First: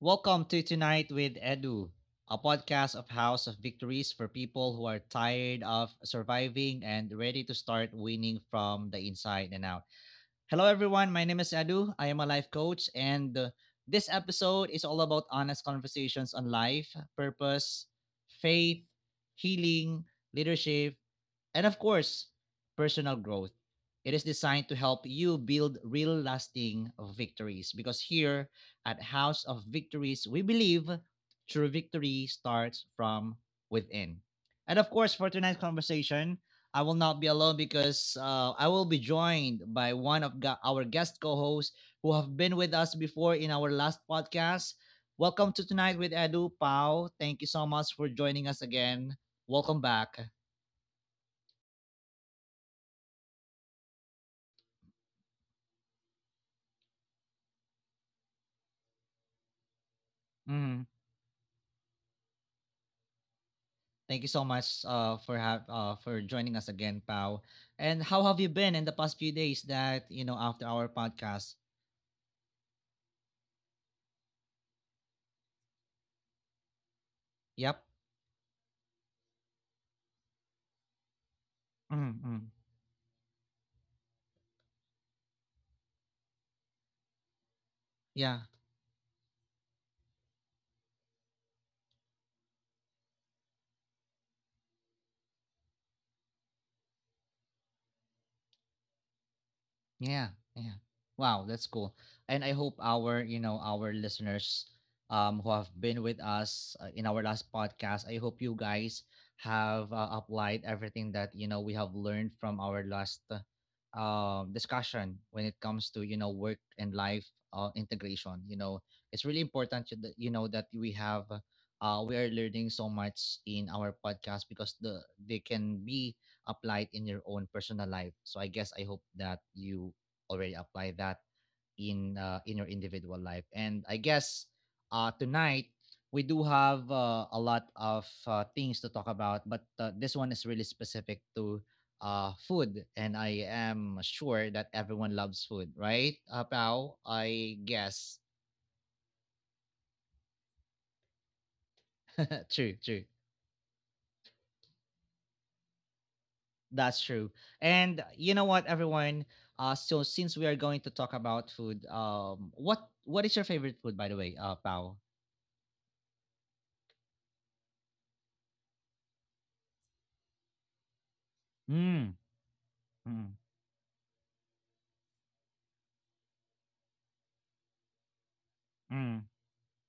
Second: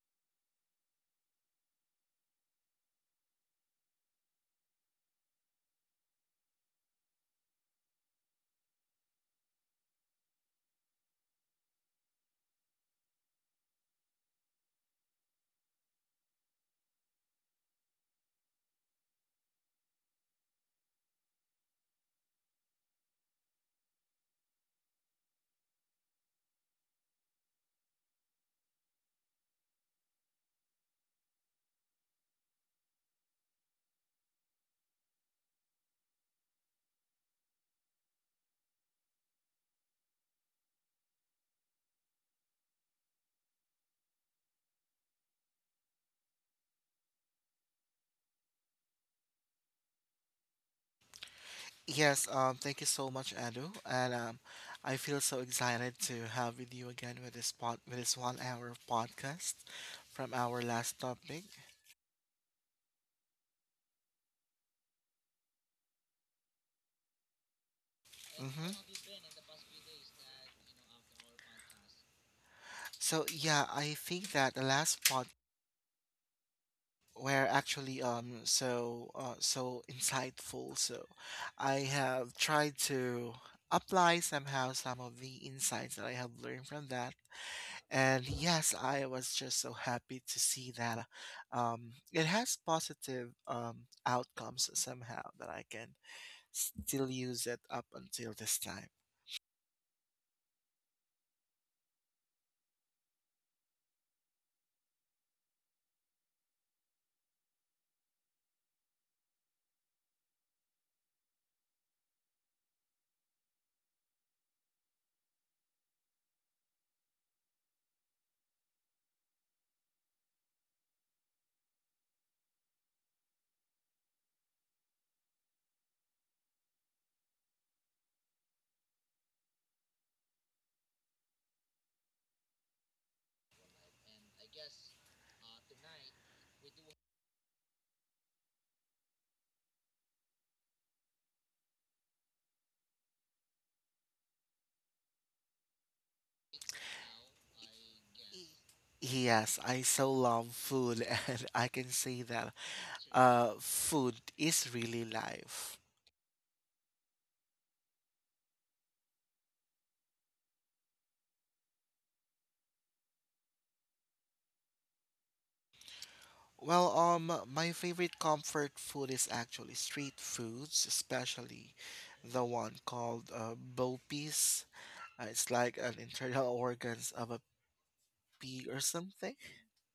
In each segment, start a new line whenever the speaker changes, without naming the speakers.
Welcome to Tonight with Edu, a podcast of House of Victories for people who are tired of surviving and ready to start winning from the inside and out. Hello, everyone. My name is Edu. I am a life coach, and this episode is all about honest conversations on life, purpose, faith, healing, leadership, and of course, personal growth. It is designed to help you build real lasting victories because here at House of Victories, we believe true victory starts from within. And of course, for tonight's conversation, I will not be alone because I will be joined by one of our guest co hosts who have been with us before in our last podcast. Welcome to Tonight with Edu Pao. Thank you so much for joining us again. Welcome back.
Yes, thank you so much, Edu, and I feel so excited to have with you again with this one hour of podcast from our
Mm-hmm.
last topic.
Thank you so much for for joining us again, Pau. And how have you been in the
Mm-hmm.
past few days? That after our podcast.
So yeah, I think that the last pod were
Yep.
actually so insightful. So I have
Mm-hmm.
tried to apply somehow some of the insights that I have learned from that. And
Yeah.
yes, I was just so happy to see that it has positive outcomes somehow that I can still use it up until this time.
Yeah, yeah. Wow, that's cool. And I hope our, our listeners who have been with us in our last podcast, I hope you guys have applied everything that, we have learned from our last discussion when it comes to, work and life integration, you know. It's really important to you know that we have we are learning so much in our podcast because they can be apply it in your own personal life. So I guess I hope that you already apply that in your individual life. And I guess tonight we do have a lot of things to talk about, but this one is really specific to food, and I am sure that everyone loves food, right? Pao, I guess.
Yes, I so love food, and I can say that
true, true.
food is really life.
That's true. And you know what, everyone? So since we are going to talk about food, what is your favorite food, by the way, Pao?
Well, my favorite comfort food is actually street foods, especially
Mm,
the one called
mm,
bo peas. It's like an internal organs of a chickpea or
mm,
something.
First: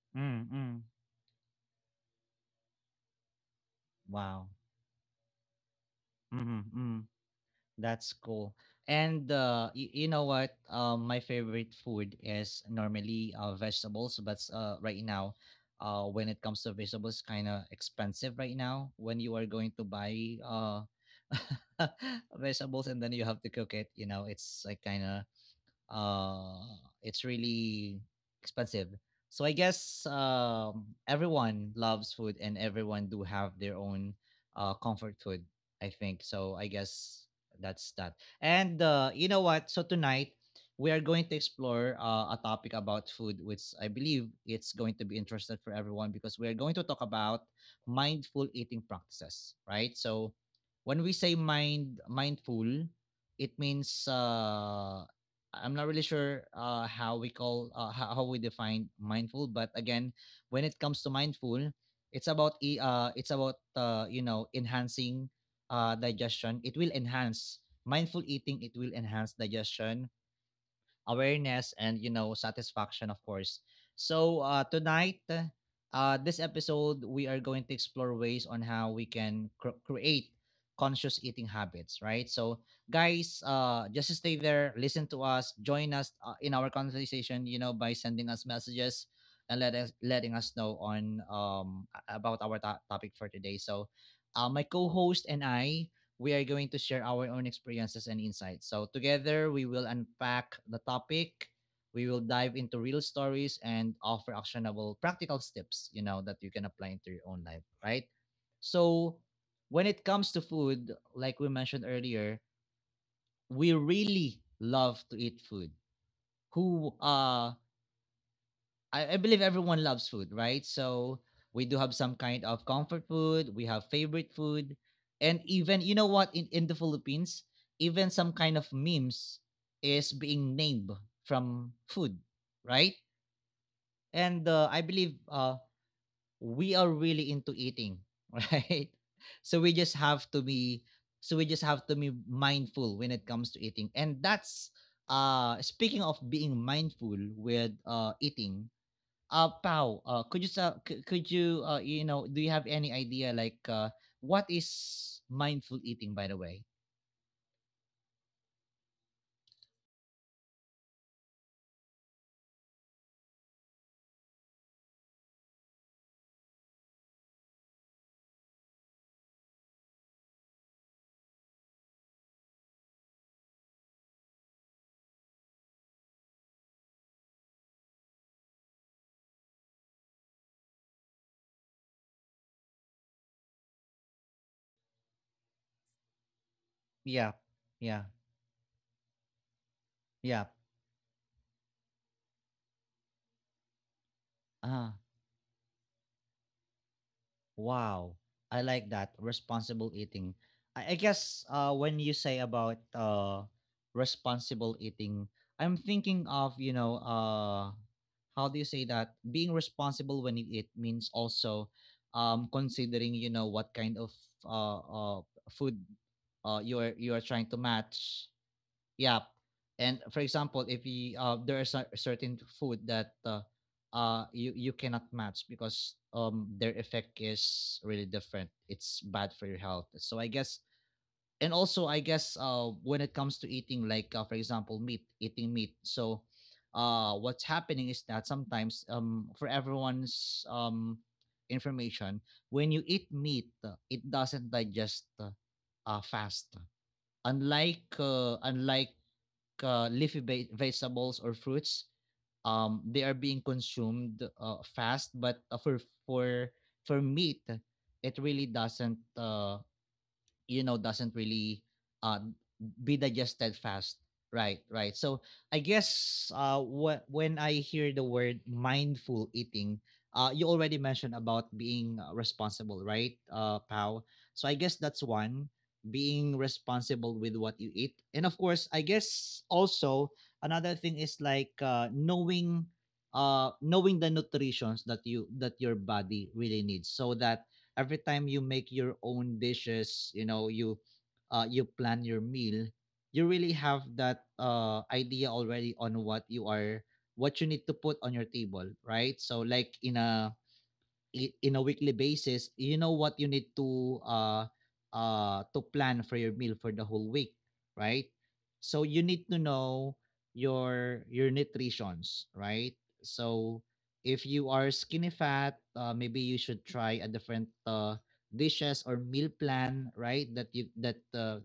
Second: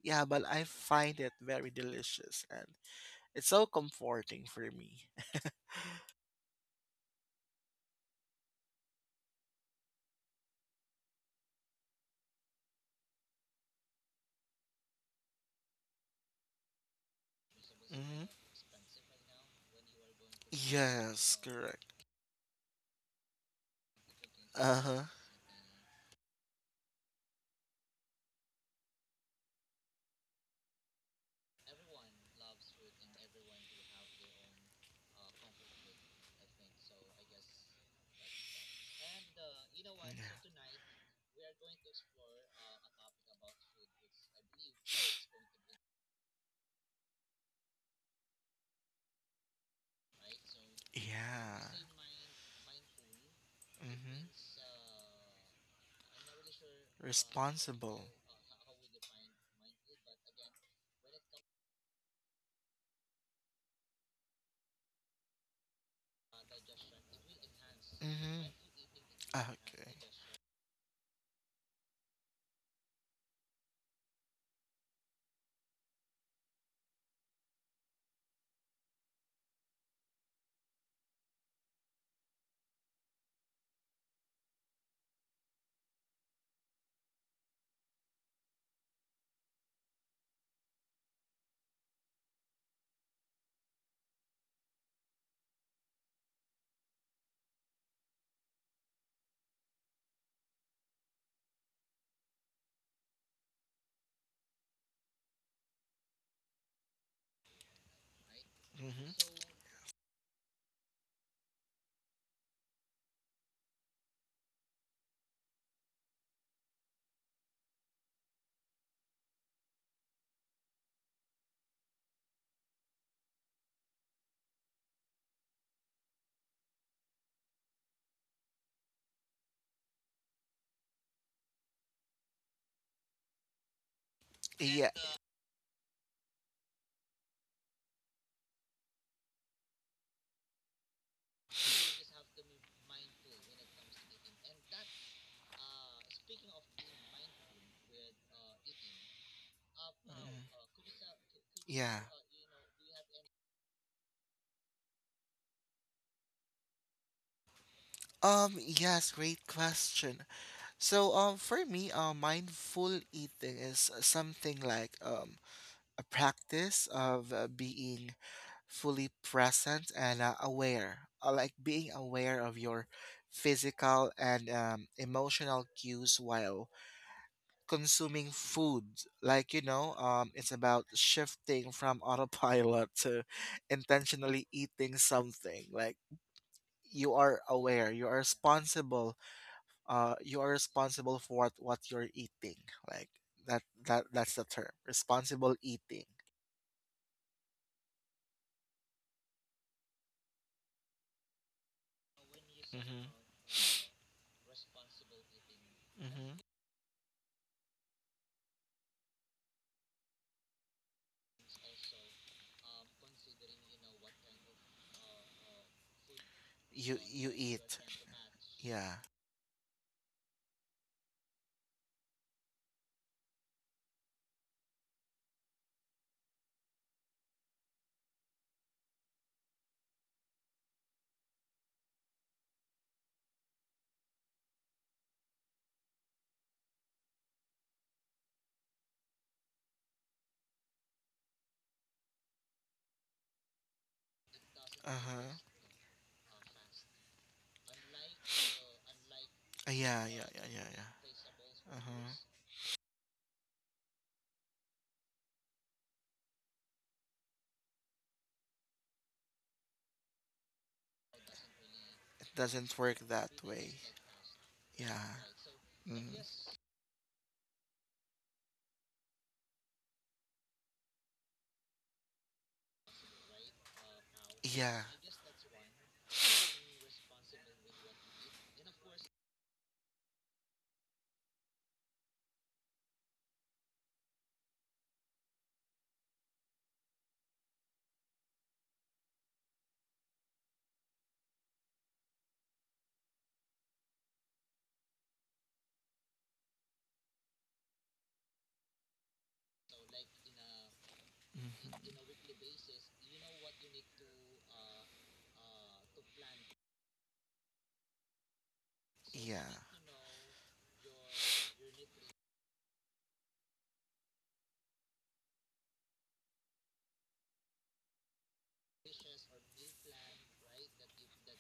Yeah, but
mm,
I
mm.
find it very delicious and it's so comforting
Wow.
for me.
Mm-hmm. Mm. That's cool. And you know what? My favorite food is normally vegetables, but right now, when it comes to vegetables, kind of
Hmm.
expensive right now. When you are going to buy
Yes, correct.
vegetables and then you have to cook it, you know, it's
Uh
like
huh.
kind of uh it's really expensive. So I guess everyone loves food, and everyone do have their own comfort food, I think. So I guess that's that. And you know what, so tonight we are going to explore a topic about food, which I believe it's going to be interesting for everyone, because we are going to talk about mindful eating practices, right? So when we say
Yeah.
mindful, it means
Mm-hmm.
I'm not really sure
Responsible.
how we define mindful, but again, when it comes to mindful, it's about it's about you know enhancing digestion. It will enhance mindful
Mm-hmm.
eating. It will enhance
Okay.
digestion awareness and you know satisfaction, of course. So tonight, this episode we are going to explore ways on how we can create conscious eating habits, right? So guys, just stay there, listen to us, join us in our conversation, you know, by sending us messages and letting us know on about our topic for today. So my co-host and I, we are going to share our own experiences and insights. So together we will unpack the topic, we will dive into real stories and offer actionable practical steps, you know, that you can apply into your own life, right? So
Mm-hmm.
when it comes to food, like we mentioned earlier, we really love to eat food. Who I believe everyone loves food, right? So we do have some kind of comfort food, we have favorite food, and even you know what, in the Philippines, even some kind of memes is being named from food, right? And I
Yeah.
believe we are really into eating, right? So we just have to be so we just have to be mindful when it comes to eating. And that's speaking of being mindful with eating, Pau,
Mhm.
could you,
Yeah.
you know, do you have any idea, like what is mindful eating, by the way?
Yes, great question. So, for me, mindful eating is something like a practice of being fully present and aware, like being aware of your physical and emotional cues while consuming food. Like, you know, it's about shifting from autopilot to intentionally eating something. Like, you
Yeah,
are aware,
yeah,
you are responsible, you
yeah.
are responsible for what you're eating, like that's the term
Uh-huh.
responsible eating.
Wow. I like that. Responsible eating. I guess when you say about
Mm-hmm.
responsible eating, I'm thinking
Mm-hmm.
of, you know, how do you say that? Being responsible when you eat means also considering, you know, what kind of uh, uh, food
you
you're
you
trying to
eat,
match.
yeah.
Yeah. And for example, if you there is a certain food that you you cannot match because their effect is really different, it's bad for your health. So I guess, and also I guess when it comes to eating, like for example meat, eating meat. So what's happening is that sometimes for everyone's information, when you eat meat it doesn't digest
Uh-huh.
fast, unlike unlike
Yeah
leafy
yeah yeah yeah
vegetables or
yeah.
fruits.
Uh-huh.
They are being consumed fast, but for for meat it really doesn't you know doesn't really uh,
It doesn't
be
work that
digested
way.
fast, right, right.
Yeah.
So I
Mm.
guess when I hear the word mindful eating, you already mentioned about being responsible, right, Pow? So I guess
Yeah.
that's one, being responsible with what you eat. And of course, I guess also another thing is like knowing the nutritions that your body really needs, so that every time you make your own dishes, you know, you plan your meal, you really have that idea already on what you need to put on your table, right? So like in a in a weekly
Mm-hmm.
basis, you know what you need to plan for your meal for the whole week, right? So you need to
Yeah.
know your nutritions, right? So if you are skinny fat, maybe you should try a different dishes or meal plan, right? That you that uh,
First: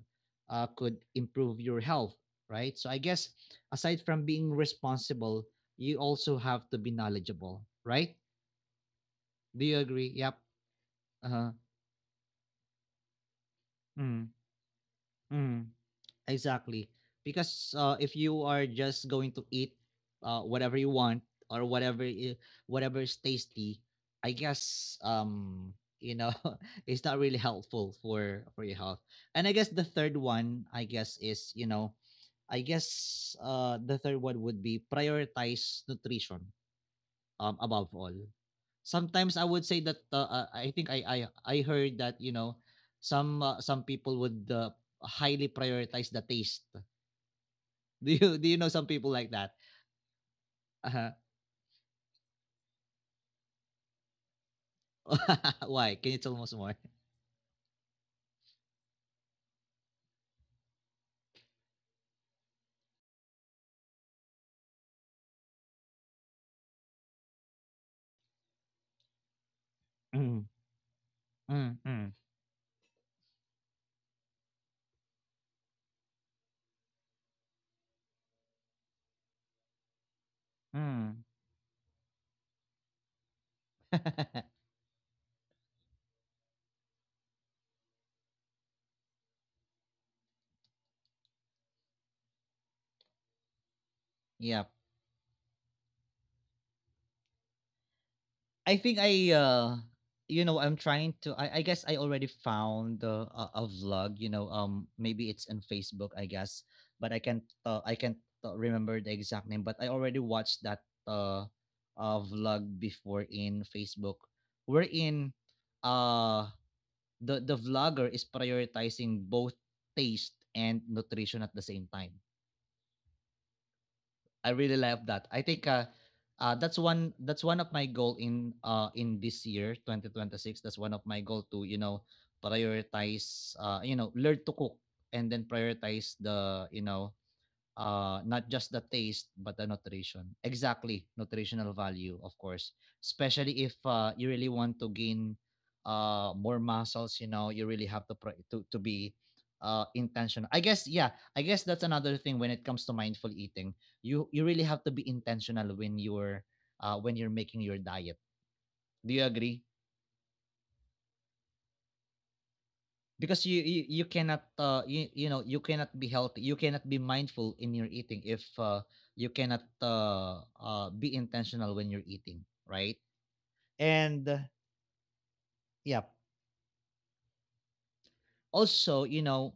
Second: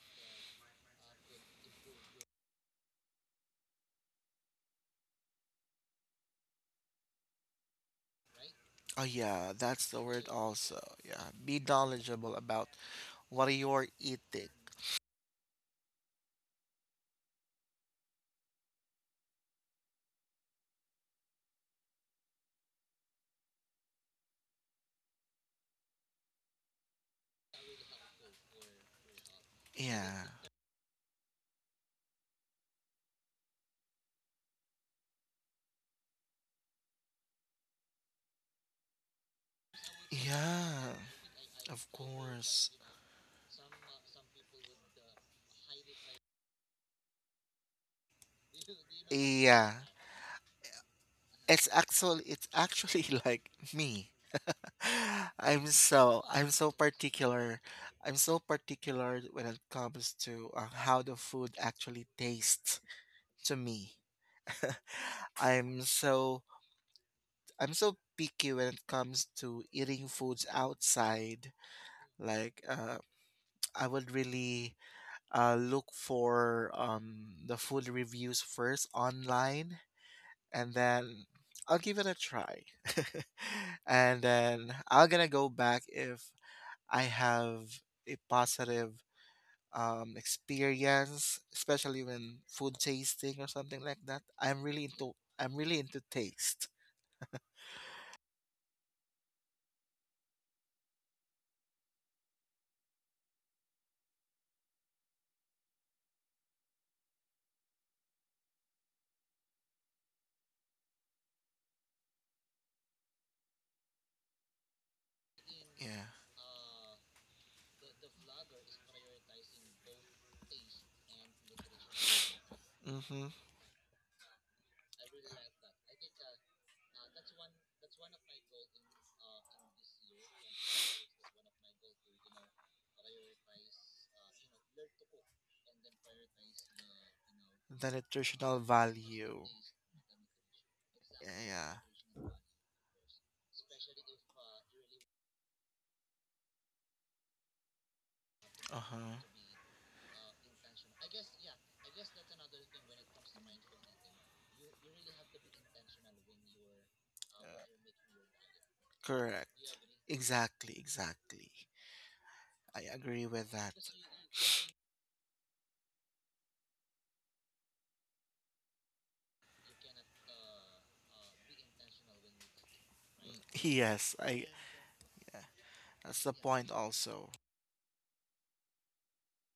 uh, could improve your health, right? So I guess aside from being responsible, you also have to be knowledgeable, right?
Oh yeah,
Do you
that's the
agree?
word
Yep.
also. Yeah,
Uh-huh.
be knowledgeable about what you're
Mm,
eating.
mm, exactly. Because if you are just going to eat whatever you want, or whatever is tasty, I guess you know it's not really helpful for your health. And I guess the
Yeah.
third one, I guess is you know, I guess the third one would be prioritize nutrition above all. Sometimes I would say that I think
Yeah.
I
Of
heard that you know
course.
some people would highly prioritize the taste. Do you know some people like that?
Yeah.
Uh-huh.
It's actually, it's actually like me. I'm
Why? Can you
so
tell
I'm
us
so
more?
particular. I'm so particular when it comes to how the food actually tastes to me. I'm so I'm so picky when it comes to eating
Mm,
foods outside.
mm, mm,
Like I would really look for the food reviews first online, and
mm.
then I'll give it a try. And then I'm gonna go back if I have a positive experience, especially when food tasting or something like that. I'm
Yep.
really into I'm really into taste.
I think I you know I'm trying to I guess I already found a vlog, you know, maybe it's on Facebook, I guess, but I can't remember the exact name, but I already watched that vlog before in Facebook, wherein
Yeah.
uh the vlogger is prioritizing both taste and nutrition at the same time.
Mm-hmm.
I really love that. I think that's one of my goal in this year 2026. That's one of my goal to prioritize learn to cook and then prioritize the
The
not
nutritional
just the taste
value.
but the nutrition, exactly,
Yeah, yeah.
nutritional value, of course, especially if you really want to gain more muscles. You know, you really have to be
Uh-huh.
intentional, I guess. Yeah, I guess that's another thing when it comes to mindful eating. You really have to be intentional when you're making your diet. Do you agree?
Correct. Exactly. Exactly. I agree
Because
with
you
that.
you, you cannot you cannot be healthy, you cannot be mindful in your eating if you cannot be intentional when you're eating, right?
Yes.
And
I.
yeah.
That's the point. Also,
Also, you know,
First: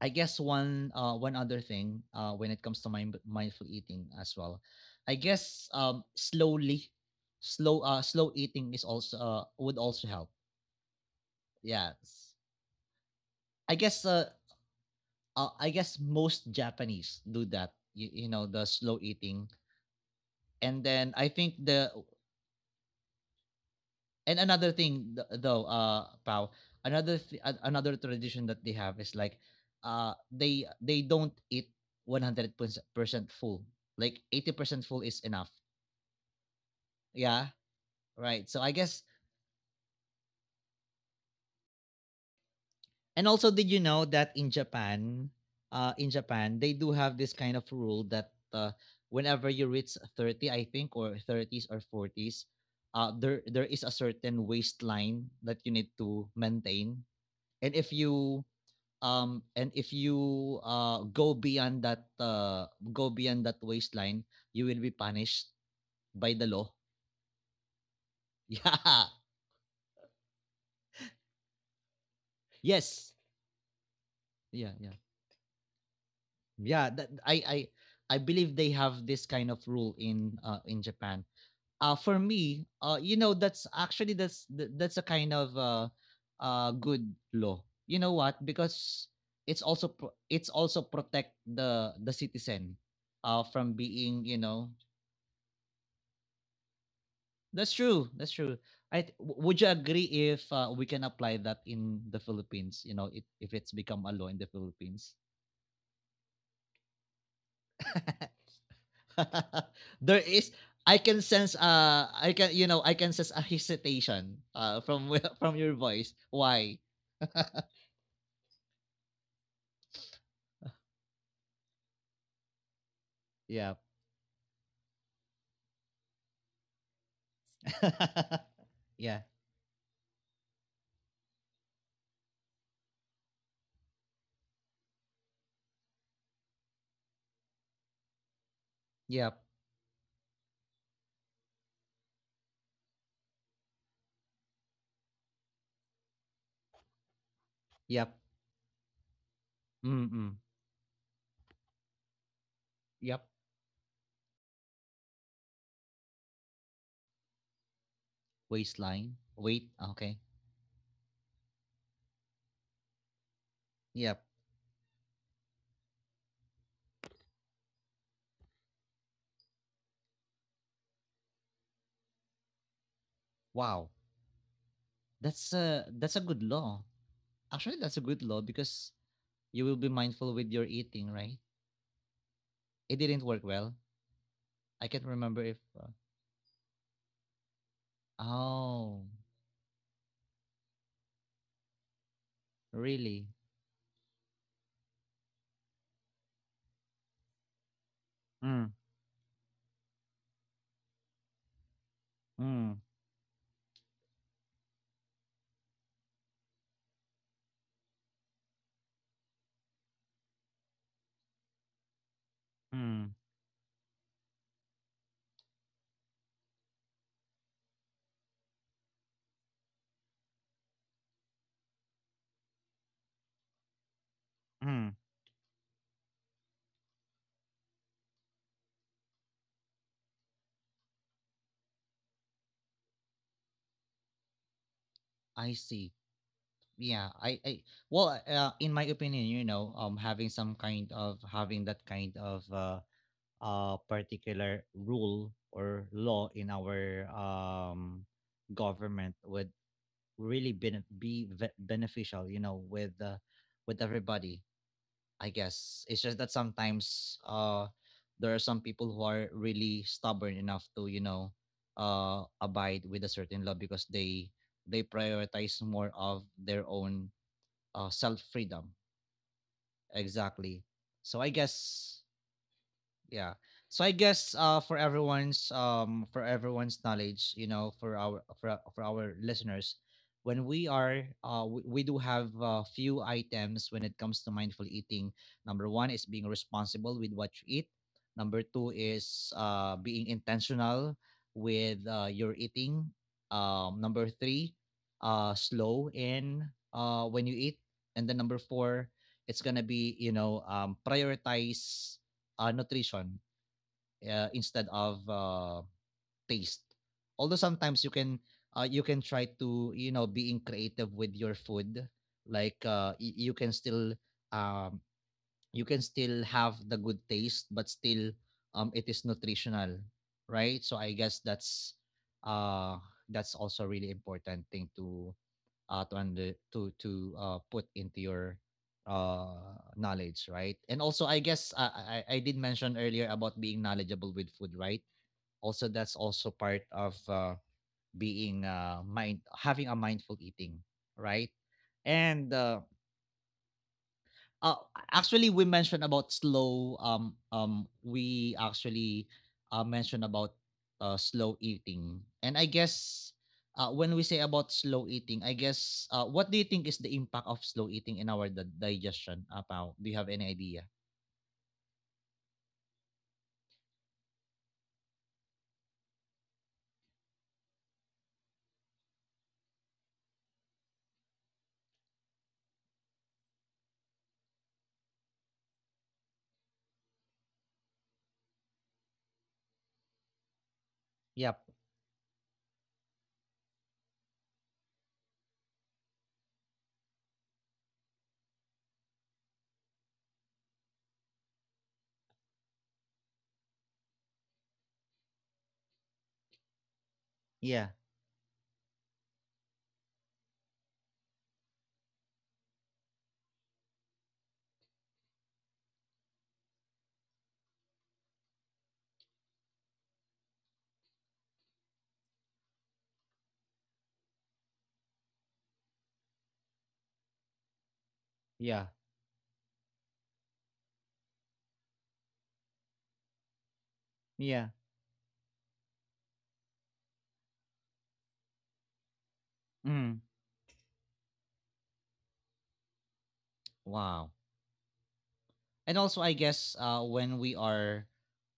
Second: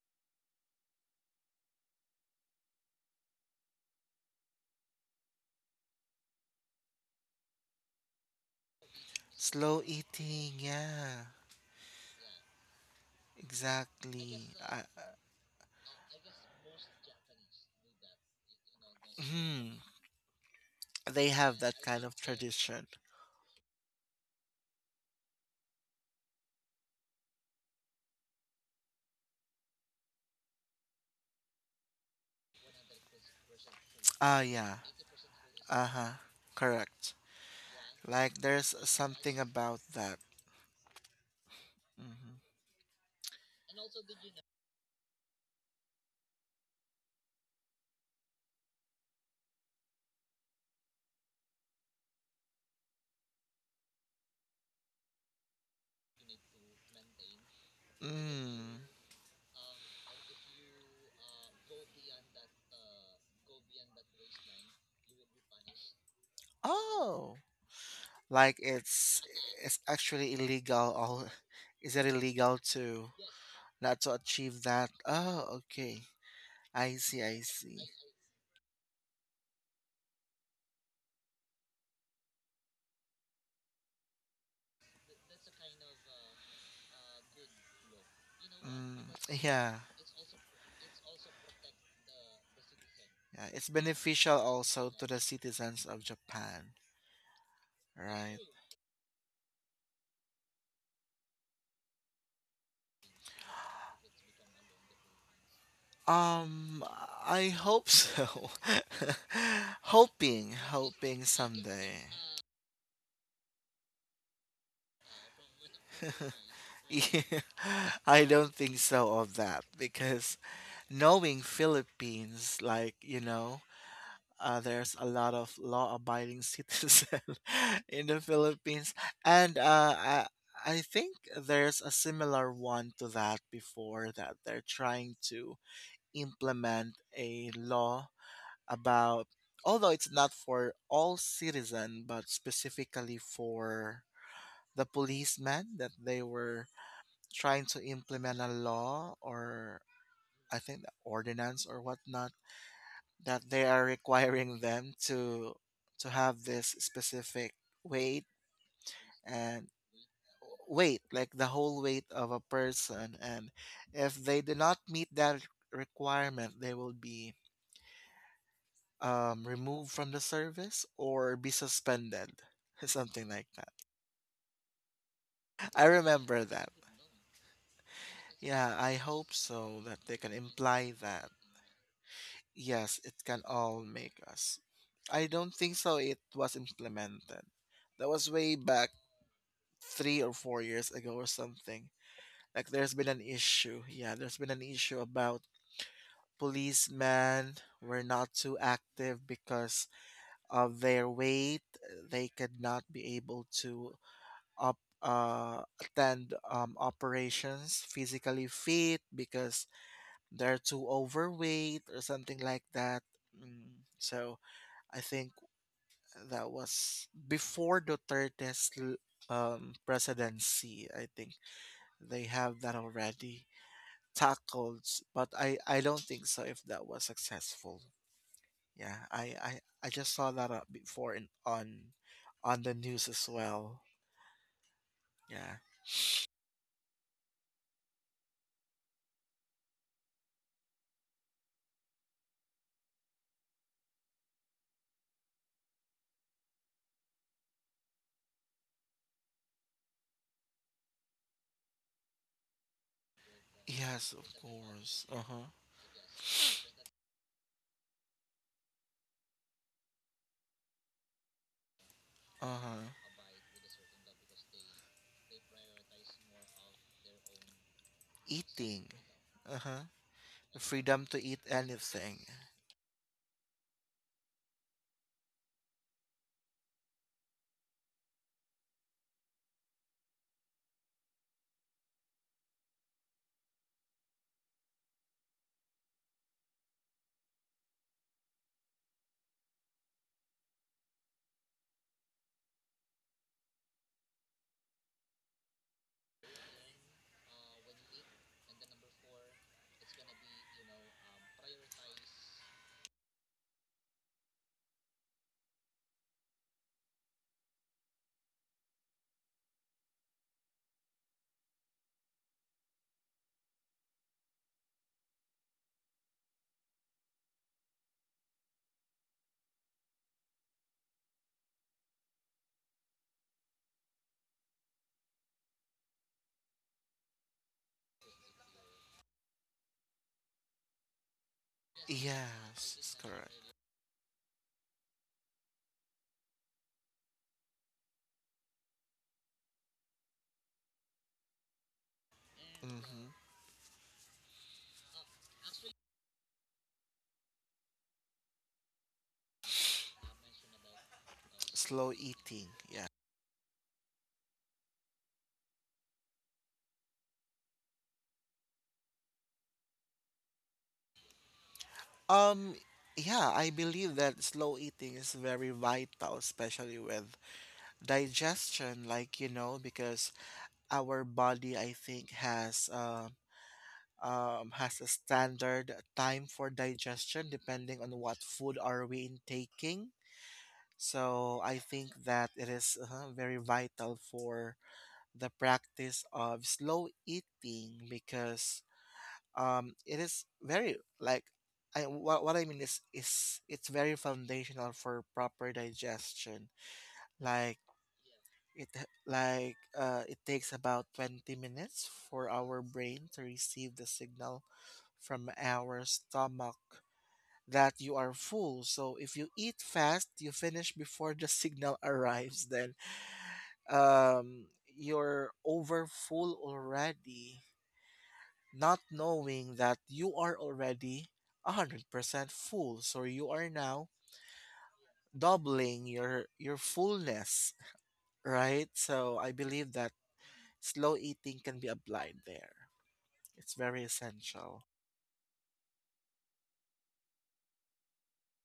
I guess one other thing when it comes to mindful eating as well. I guess slow eating is also would
slow
also help.
eating. Yeah.
Yes, I guess,
Exactly. I,
most Japanese do that. You know, the slow eating.
hmm.
And then
They
I think
have that
the,
kind of tradition.
and another thing, though, Pau, another tradition that they have is like, they don't eat 100% full. Like
Ah,
eighty
yeah.
percent full is enough.
Uh huh. Correct.
Yeah,
Like
right. So
there's
I guess.
something about that. Mm-hmm.
And also, did you know that in Japan they do have this kind of rule that whenever you reach 30, I think, or thirties or forties, there is a certain waistline that you need to maintain. and if you
Mm.
um and if you uh go beyond that waistline, you will be punished by the law.
Oh, like
Yeah.
it's actually illegal. All is it illegal to
Yes.
not to achieve
Yeah,
that?
yeah,
Oh, okay.
yeah,
I
that,
see. I see.
I believe they have this kind of rule in Japan. For me, you know, that's actually that's th- that's a kind of good law. You know what, because
Mm.
it's
Yeah.
also it's also protect the citizen
Yeah. It's
from being,
beneficial
you know.
also to the citizens of Japan,
That's true. That's
right?
true. Would you agree if we can apply that in the Philippines? You know, if it's become a law in the Philippines,
Um, I hope so.
there
Hoping,
is. I can
hoping
sense.
someday.
I can. You know, I can sense a hesitation. From your voice. Why?
Yeah, I don't think so of that, because knowing Philippines, like, you know,
Yeah.
there's a lot of law-abiding citizen in the Philippines,
Yeah.
and I think there's a similar one to that before, that they're trying to implement a law about,
Yep.
although it's not for all citizen but specifically for the policemen, that they were trying to
Yep.
implement a law or
Mm.
I think the ordinance or whatnot,
Yep.
that they are requiring them to have this specific weight,
Waistline.
and
Wait. Okay.
weight like the whole weight of a person, and if
Yep.
they do not meet that requirement they will be removed from the service or be suspended, something like that.
Wow. That's a
I
that's a good
remember that.
law. Actually, that's a good law
Yeah,
because
I hope
you will
so
be
that they can
mindful with your
imply
eating,
that.
right? It
Yes, it
didn't
can
work well.
all make us.
I can't
I
remember
don't
if.
think so it was implemented. That was way back
Oh,
three or four years ago or something. Like there's been an
really?
issue. Yeah, there's been an issue about policemen were not too
Mm,
active because of their weight. They could
mm,
not be able to attend operations physically fit because they're too overweight or something like that.
mm,
Mm, so I think that was before presidency. I think they have that already tackled,
mm.
but I don't think so if that was successful. Yeah, I just saw that before in, on the news as well. Yeah.
I see. Yeah, I well, in my opinion, you know, having that kind of particular rule or law in our government would really be beneficial, you know, with
Yes, of
everybody.
course. Uh
I
huh.
guess it's just that sometimes there are some people who are really stubborn enough to
Uh-huh.
abide with a certain law, because they prioritize more of their own self freedom.
Eating. Uh-huh. The
Exactly.
freedom to
So I
eat
guess.
anything.
Yeah. So, I guess, for everyone's knowledge, you know, for for our listeners, when we do have a few items when it comes to mindful eating. Number one is being responsible with what you eat. Number two is being intentional with your eating. Number three, slow in when you eat. And then number four, it's gonna be, prioritize nutrition, instead of taste. Although sometimes you can, you can try to, you know, being creative with your food, like, you can still, um, you can still have the good taste but still, it is nutritional, right? So I guess uh that's also a really important thing to, to under to put into your knowledge, right? And also, I guess, I did
Yes,
mention
it's
earlier about
correct.
being knowledgeable with food, right? Also, that's also part of being mind having a mindful eating, right? And
Mm-hmm.
uh, actually, we mentioned about slow we actually mentioned about slow
Slow
eating, and I
eating. Yeah.
guess, when we say about slow eating, I guess, what do you think is the impact of slow eating in our digestion about? Do you have any idea?
Um yeah, I believe that slow eating is very vital, especially with digestion, like you know, because our body I think has a standard time for digestion depending on what food are we intaking. So
Yep.
I think that it is very vital for the practice of slow eating, because it is very like I what I mean is, it's very foundational for proper digestion. Like
Yeah.
it takes about 20 minutes for our brain to receive the signal from our stomach that you are full. So if you eat fast, you finish before the signal arrives, then um you're over full already,
Yeah.
not knowing that you are already 100% full, so you are now
Yeah.
doubling your fullness, right? So I believe that
Mm.
slow eating can be applied there. It's very
Wow.
essential.
And also, I guess, uh when we are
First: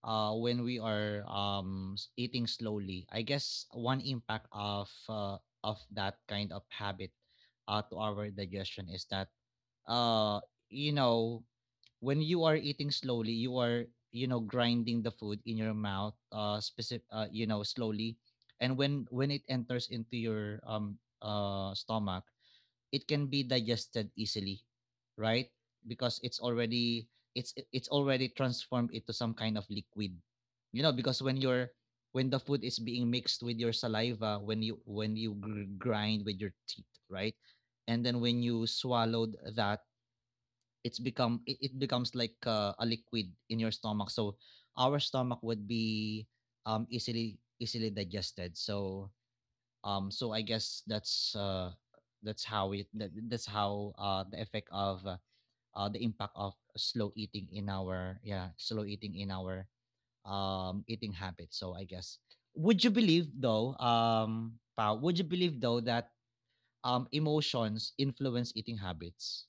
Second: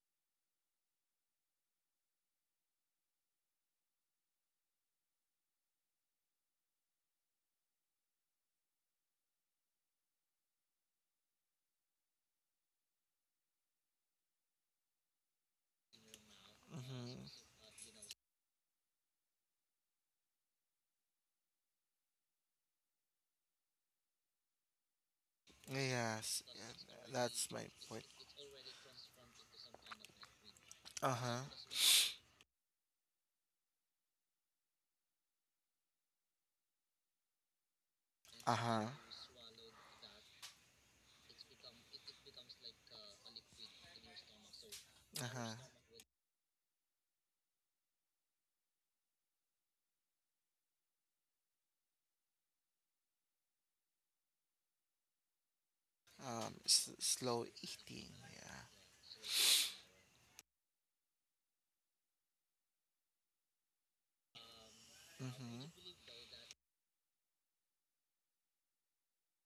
uh when we are eating slowly, I guess one impact of, that kind of habit to our digestion is that, uh you know, when you are eating slowly, you are, you know, grinding the food in your mouth, specific
Mm-hmm.
you know, slowly. And when it enters into your stomach, it can be digested easily, right? Because it's
Yes,
already
and that's
it's
my
it's
point.
already transformed into some kind of liquid. You know, because
Uh-huh.
when the food is being mixed with your saliva, when you grind with your teeth, right? And then when you
Uh-huh.
swallowed that, it becomes like, a liquid in your stomach. So our stomach
Uh-huh.
would be, easily digested. So, so I guess that's how, the effect of, the impact of slow
Slow
eating in
eating,
our, yeah,
yeah.
slow eating in our eating habits. So I guess, would you believe though, Pao, would you believe though
Mm-hmm.
that emotions influence eating habits?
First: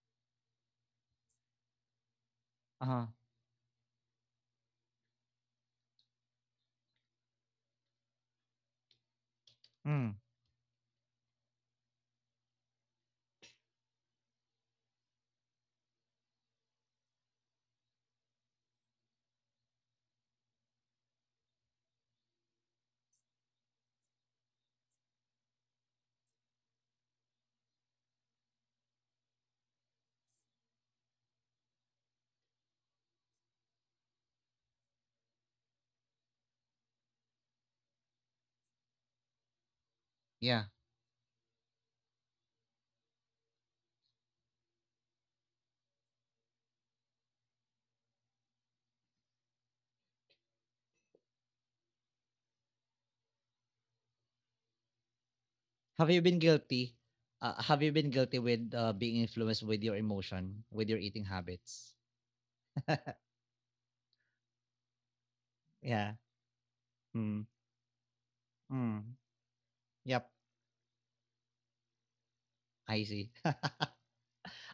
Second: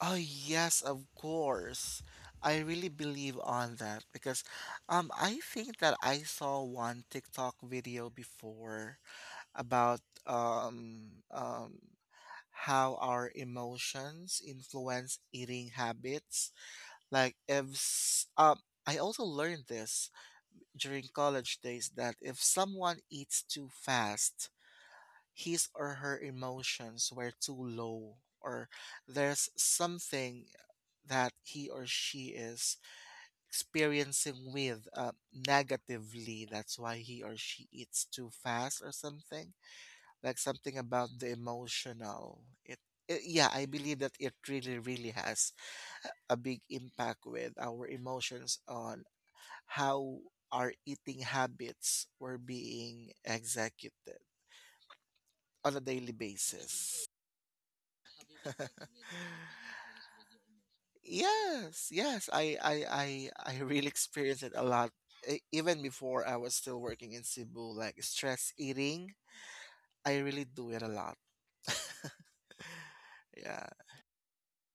Oh yes, of course. I really
Uh-huh.
believe on that because I think that I saw one TikTok video before about
Mm.
um um how our emotions influence eating habits. Like if s- I also learned this during college days that if someone eats too fast, his or her emotions were too low, or there's something that he or she is experiencing with negatively. That's why he or she eats too fast or something. Like
Yeah.
something about the emotional. It Yeah, I believe that it really, really has a big impact with our emotions on how our eating habits were being executed on a daily
have you been guilty
basis.
have you been guilty with being influenced with your emotion, with your eating
Yes,
habits?
yes, I I I I really experienced it a lot. E- even
Yeah.
before I was still working in
Mm.
Cebu, like stress eating,
Mm.
I
Yep.
really do it a lot.
I see.
Yeah,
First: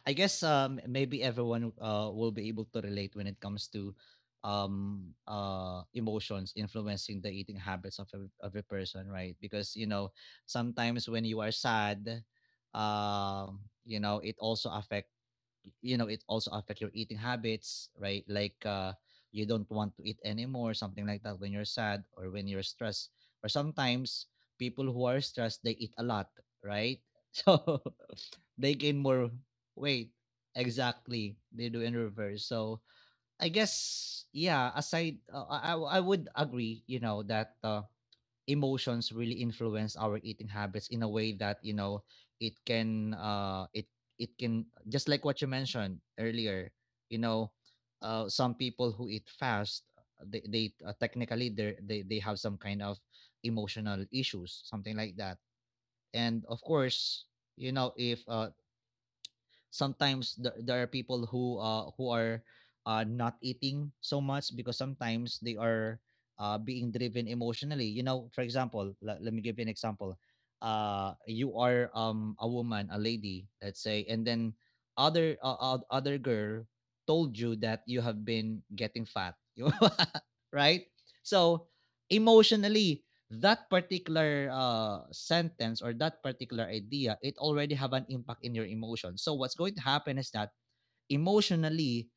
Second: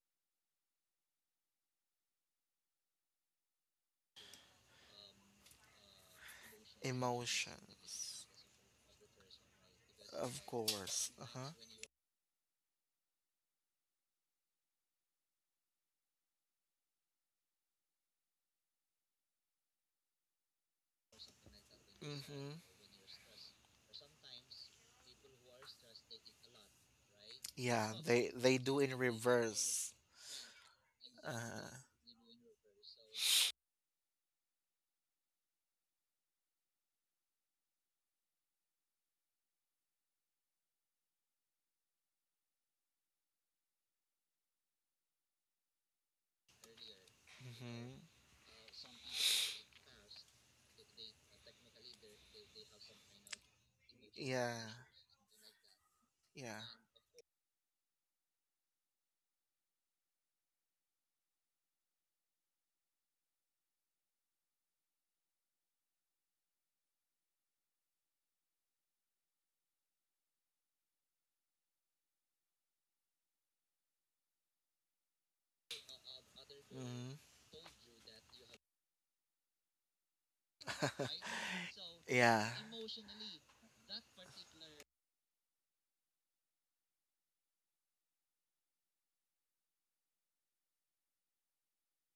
I guess, maybe everyone will be able to relate when it comes to emotions influencing the eating habits of
emotions,
of a person, right? Because, you know,
of
sometimes
course.
when you
Uh-huh.
are sad, um you know it also affect you know, it also affect your eating habits, right? Like, you don't want to eat anymore, something like that when you're sad or when
Mm-hmm.
you're stressed. Or sometimes people who are stressed, they eat a lot, right? So
Yeah, they
they
do in
gain more
reverse.
weight. Exactly, they
Uh,
do in reverse. So I guess, yeah. Aside, I would agree. You know that, emotions really influence our eating habits in a way that, you know, it can uh it it can, just like what you mentioned earlier. You know,
mm-hmm.
some people who eat fast, they technically they have some kind of emotional issues,
Yeah,
something like that. And of
yeah.
course, you know, if, sometimes there are people who are not eating so much because sometimes they are, being driven emotionally, you know. For example, let me give you an example. You are, a lady, let's say, and then other, other girl
Mm-hmm.
told you that you have been getting fat. You, right? So
Yeah.
emotionally, that particular, sentence or that particular idea, it already have an impact in your emotion. So what's going to happen is that emotionally,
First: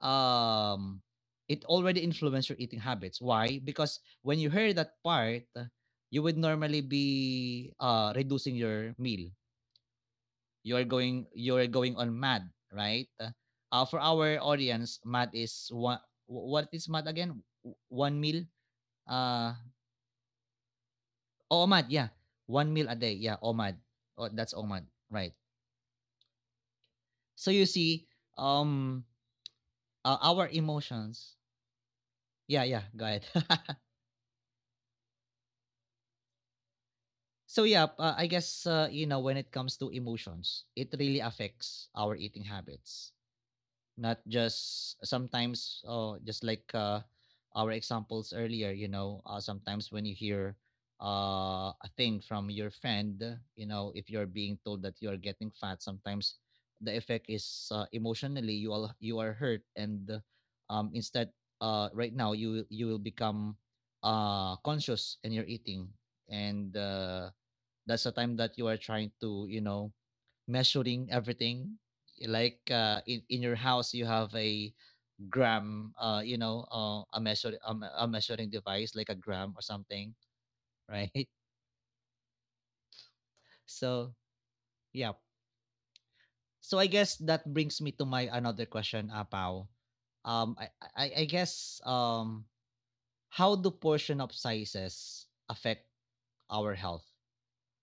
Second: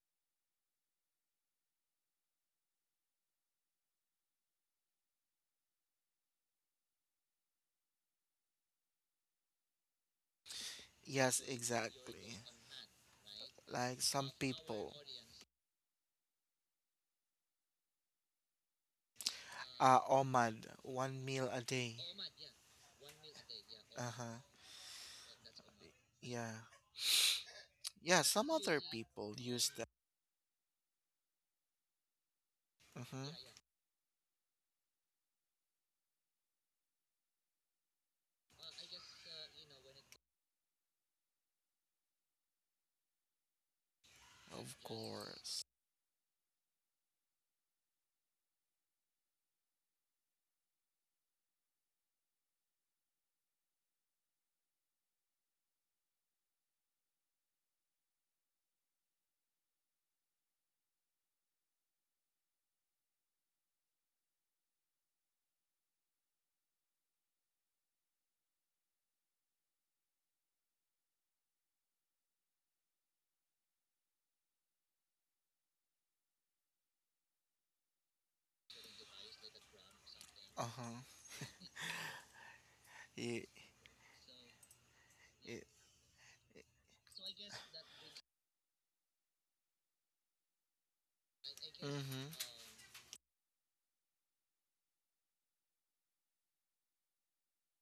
um, it already influenced your eating habits. Why? Because when you hear that part, you would normally be, reducing your meal.
Yes,
You are going on
exactly.
mad, right? For
Like some
our
people.
audience, mad is one. What is mad again? One meal. Uh,
OMAD, one meal a
OMAD,
day.
yeah. One meal a day. Yeah, OMAD.
Uh
Oh,
huh.
that's OMAD. Right.
Yeah.
So you
Yeah, some
see,
other people
um,
use that.
our emotions.
Uh
Yeah, yeah. Go
huh.
ahead. So yeah, I guess, you know, when it comes to emotions, it really affects our eating habits. Not
Of
just
course.
sometimes, oh, just like, our examples earlier, you know, sometimes when you hear, a thing from your friend. You know, if you're being told that you are getting fat, sometimes the effect is, emotionally, you are hurt, and, instead, right now you will become, conscious in your eating. And, that's the time that you are trying to, you know, measuring everything, eh, like, in your house you have a gram, you know, a measure, a measuring device like a gram or something,
Uh huh.
right?
It,
So yeah,
it,
so I guess that brings me to my another question, Apaw. um i I guess,
Mm-hmm.
how do portion of sizes affect our health?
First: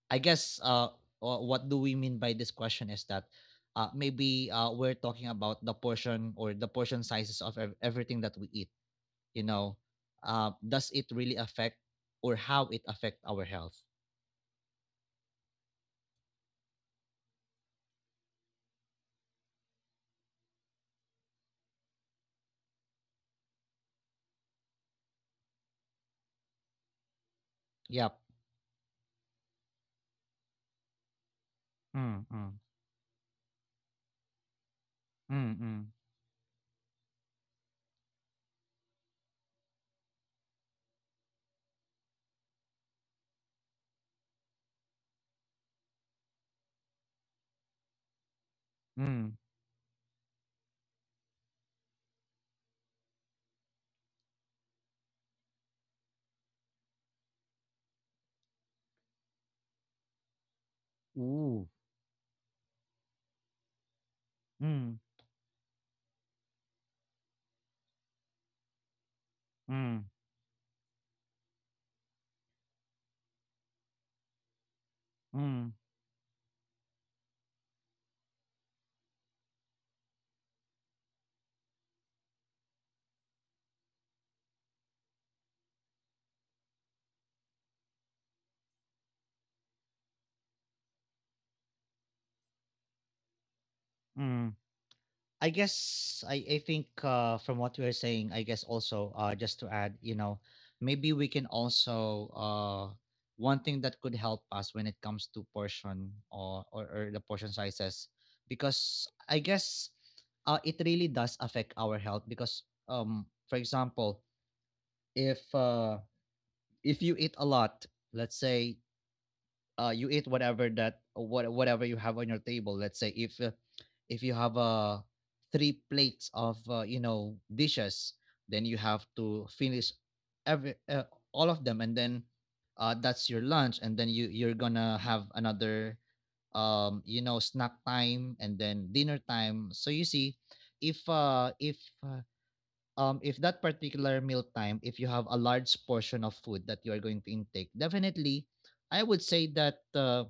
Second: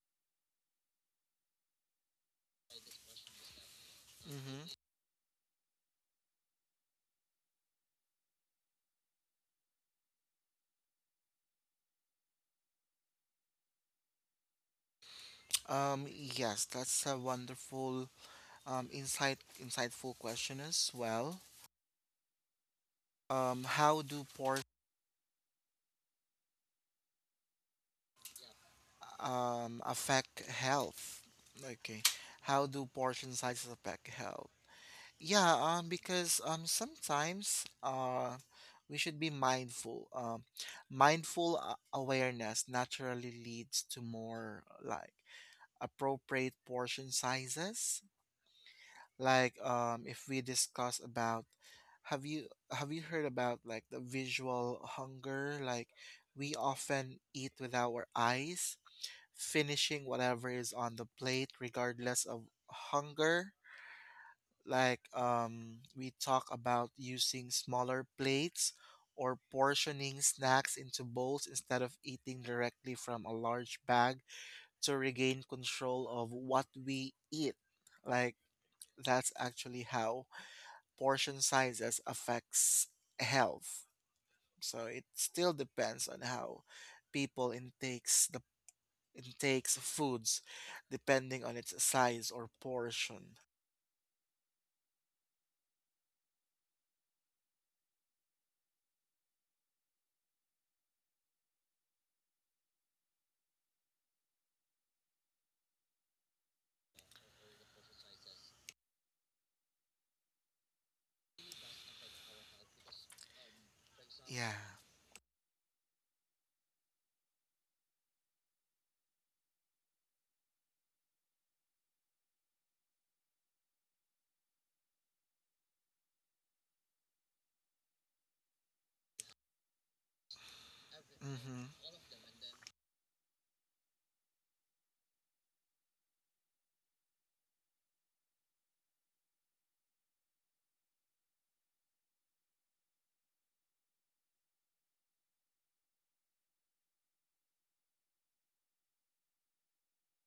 I guess, what do we mean by this question is that, maybe,
Mm-hmm.
we're talking about the portion or the portion sizes of everything that we eat. You know, does it really affect or how it affect our health?
Yes, that's a wonderful, insightful question as well. How do por
Yep.
affect health? Okay,
Mm, mm,
how do portion sizes affect health?
mm,
Yeah,
mm,
because sometimes we should be mindful. Mindful awareness naturally leads to more like appropriate portion sizes.
mm.
Like if we discuss about, have you have you heard about like the visual hunger? Like we often eat with our eyes, finishing whatever is on the plate,
Ooh.
regardless of hunger.
Mm,
Like we talk about using smaller plates or
mm,
portioning snacks into bowls instead of eating directly from a large bag, to regain
mm,
control of what we eat. Like that's actually how portion sizes affects health. So it still depends on how people intakes the intakes foods depending on its size or portion.
mm. I guess, I think, from what we're saying, I guess also, just to add, you know, maybe we can also, one thing that could help us when it comes to portion, or the portion sizes, because I guess, it really does affect our health. Because, for example,
Yeah.
if uh, if you eat a lot, let's say, you eat whatever that, whatever you have on your table. Let's say if, you have, three plates of, you know, dishes, then you have to finish every all of
Mhm.
them, and then, that's your lunch, and then you're gonna have another, you know, snack time, and then dinner time. So you see, if uh, if uh, if that particular meal time, if you have a large portion of food that you are going to intake, definitely, I would say that,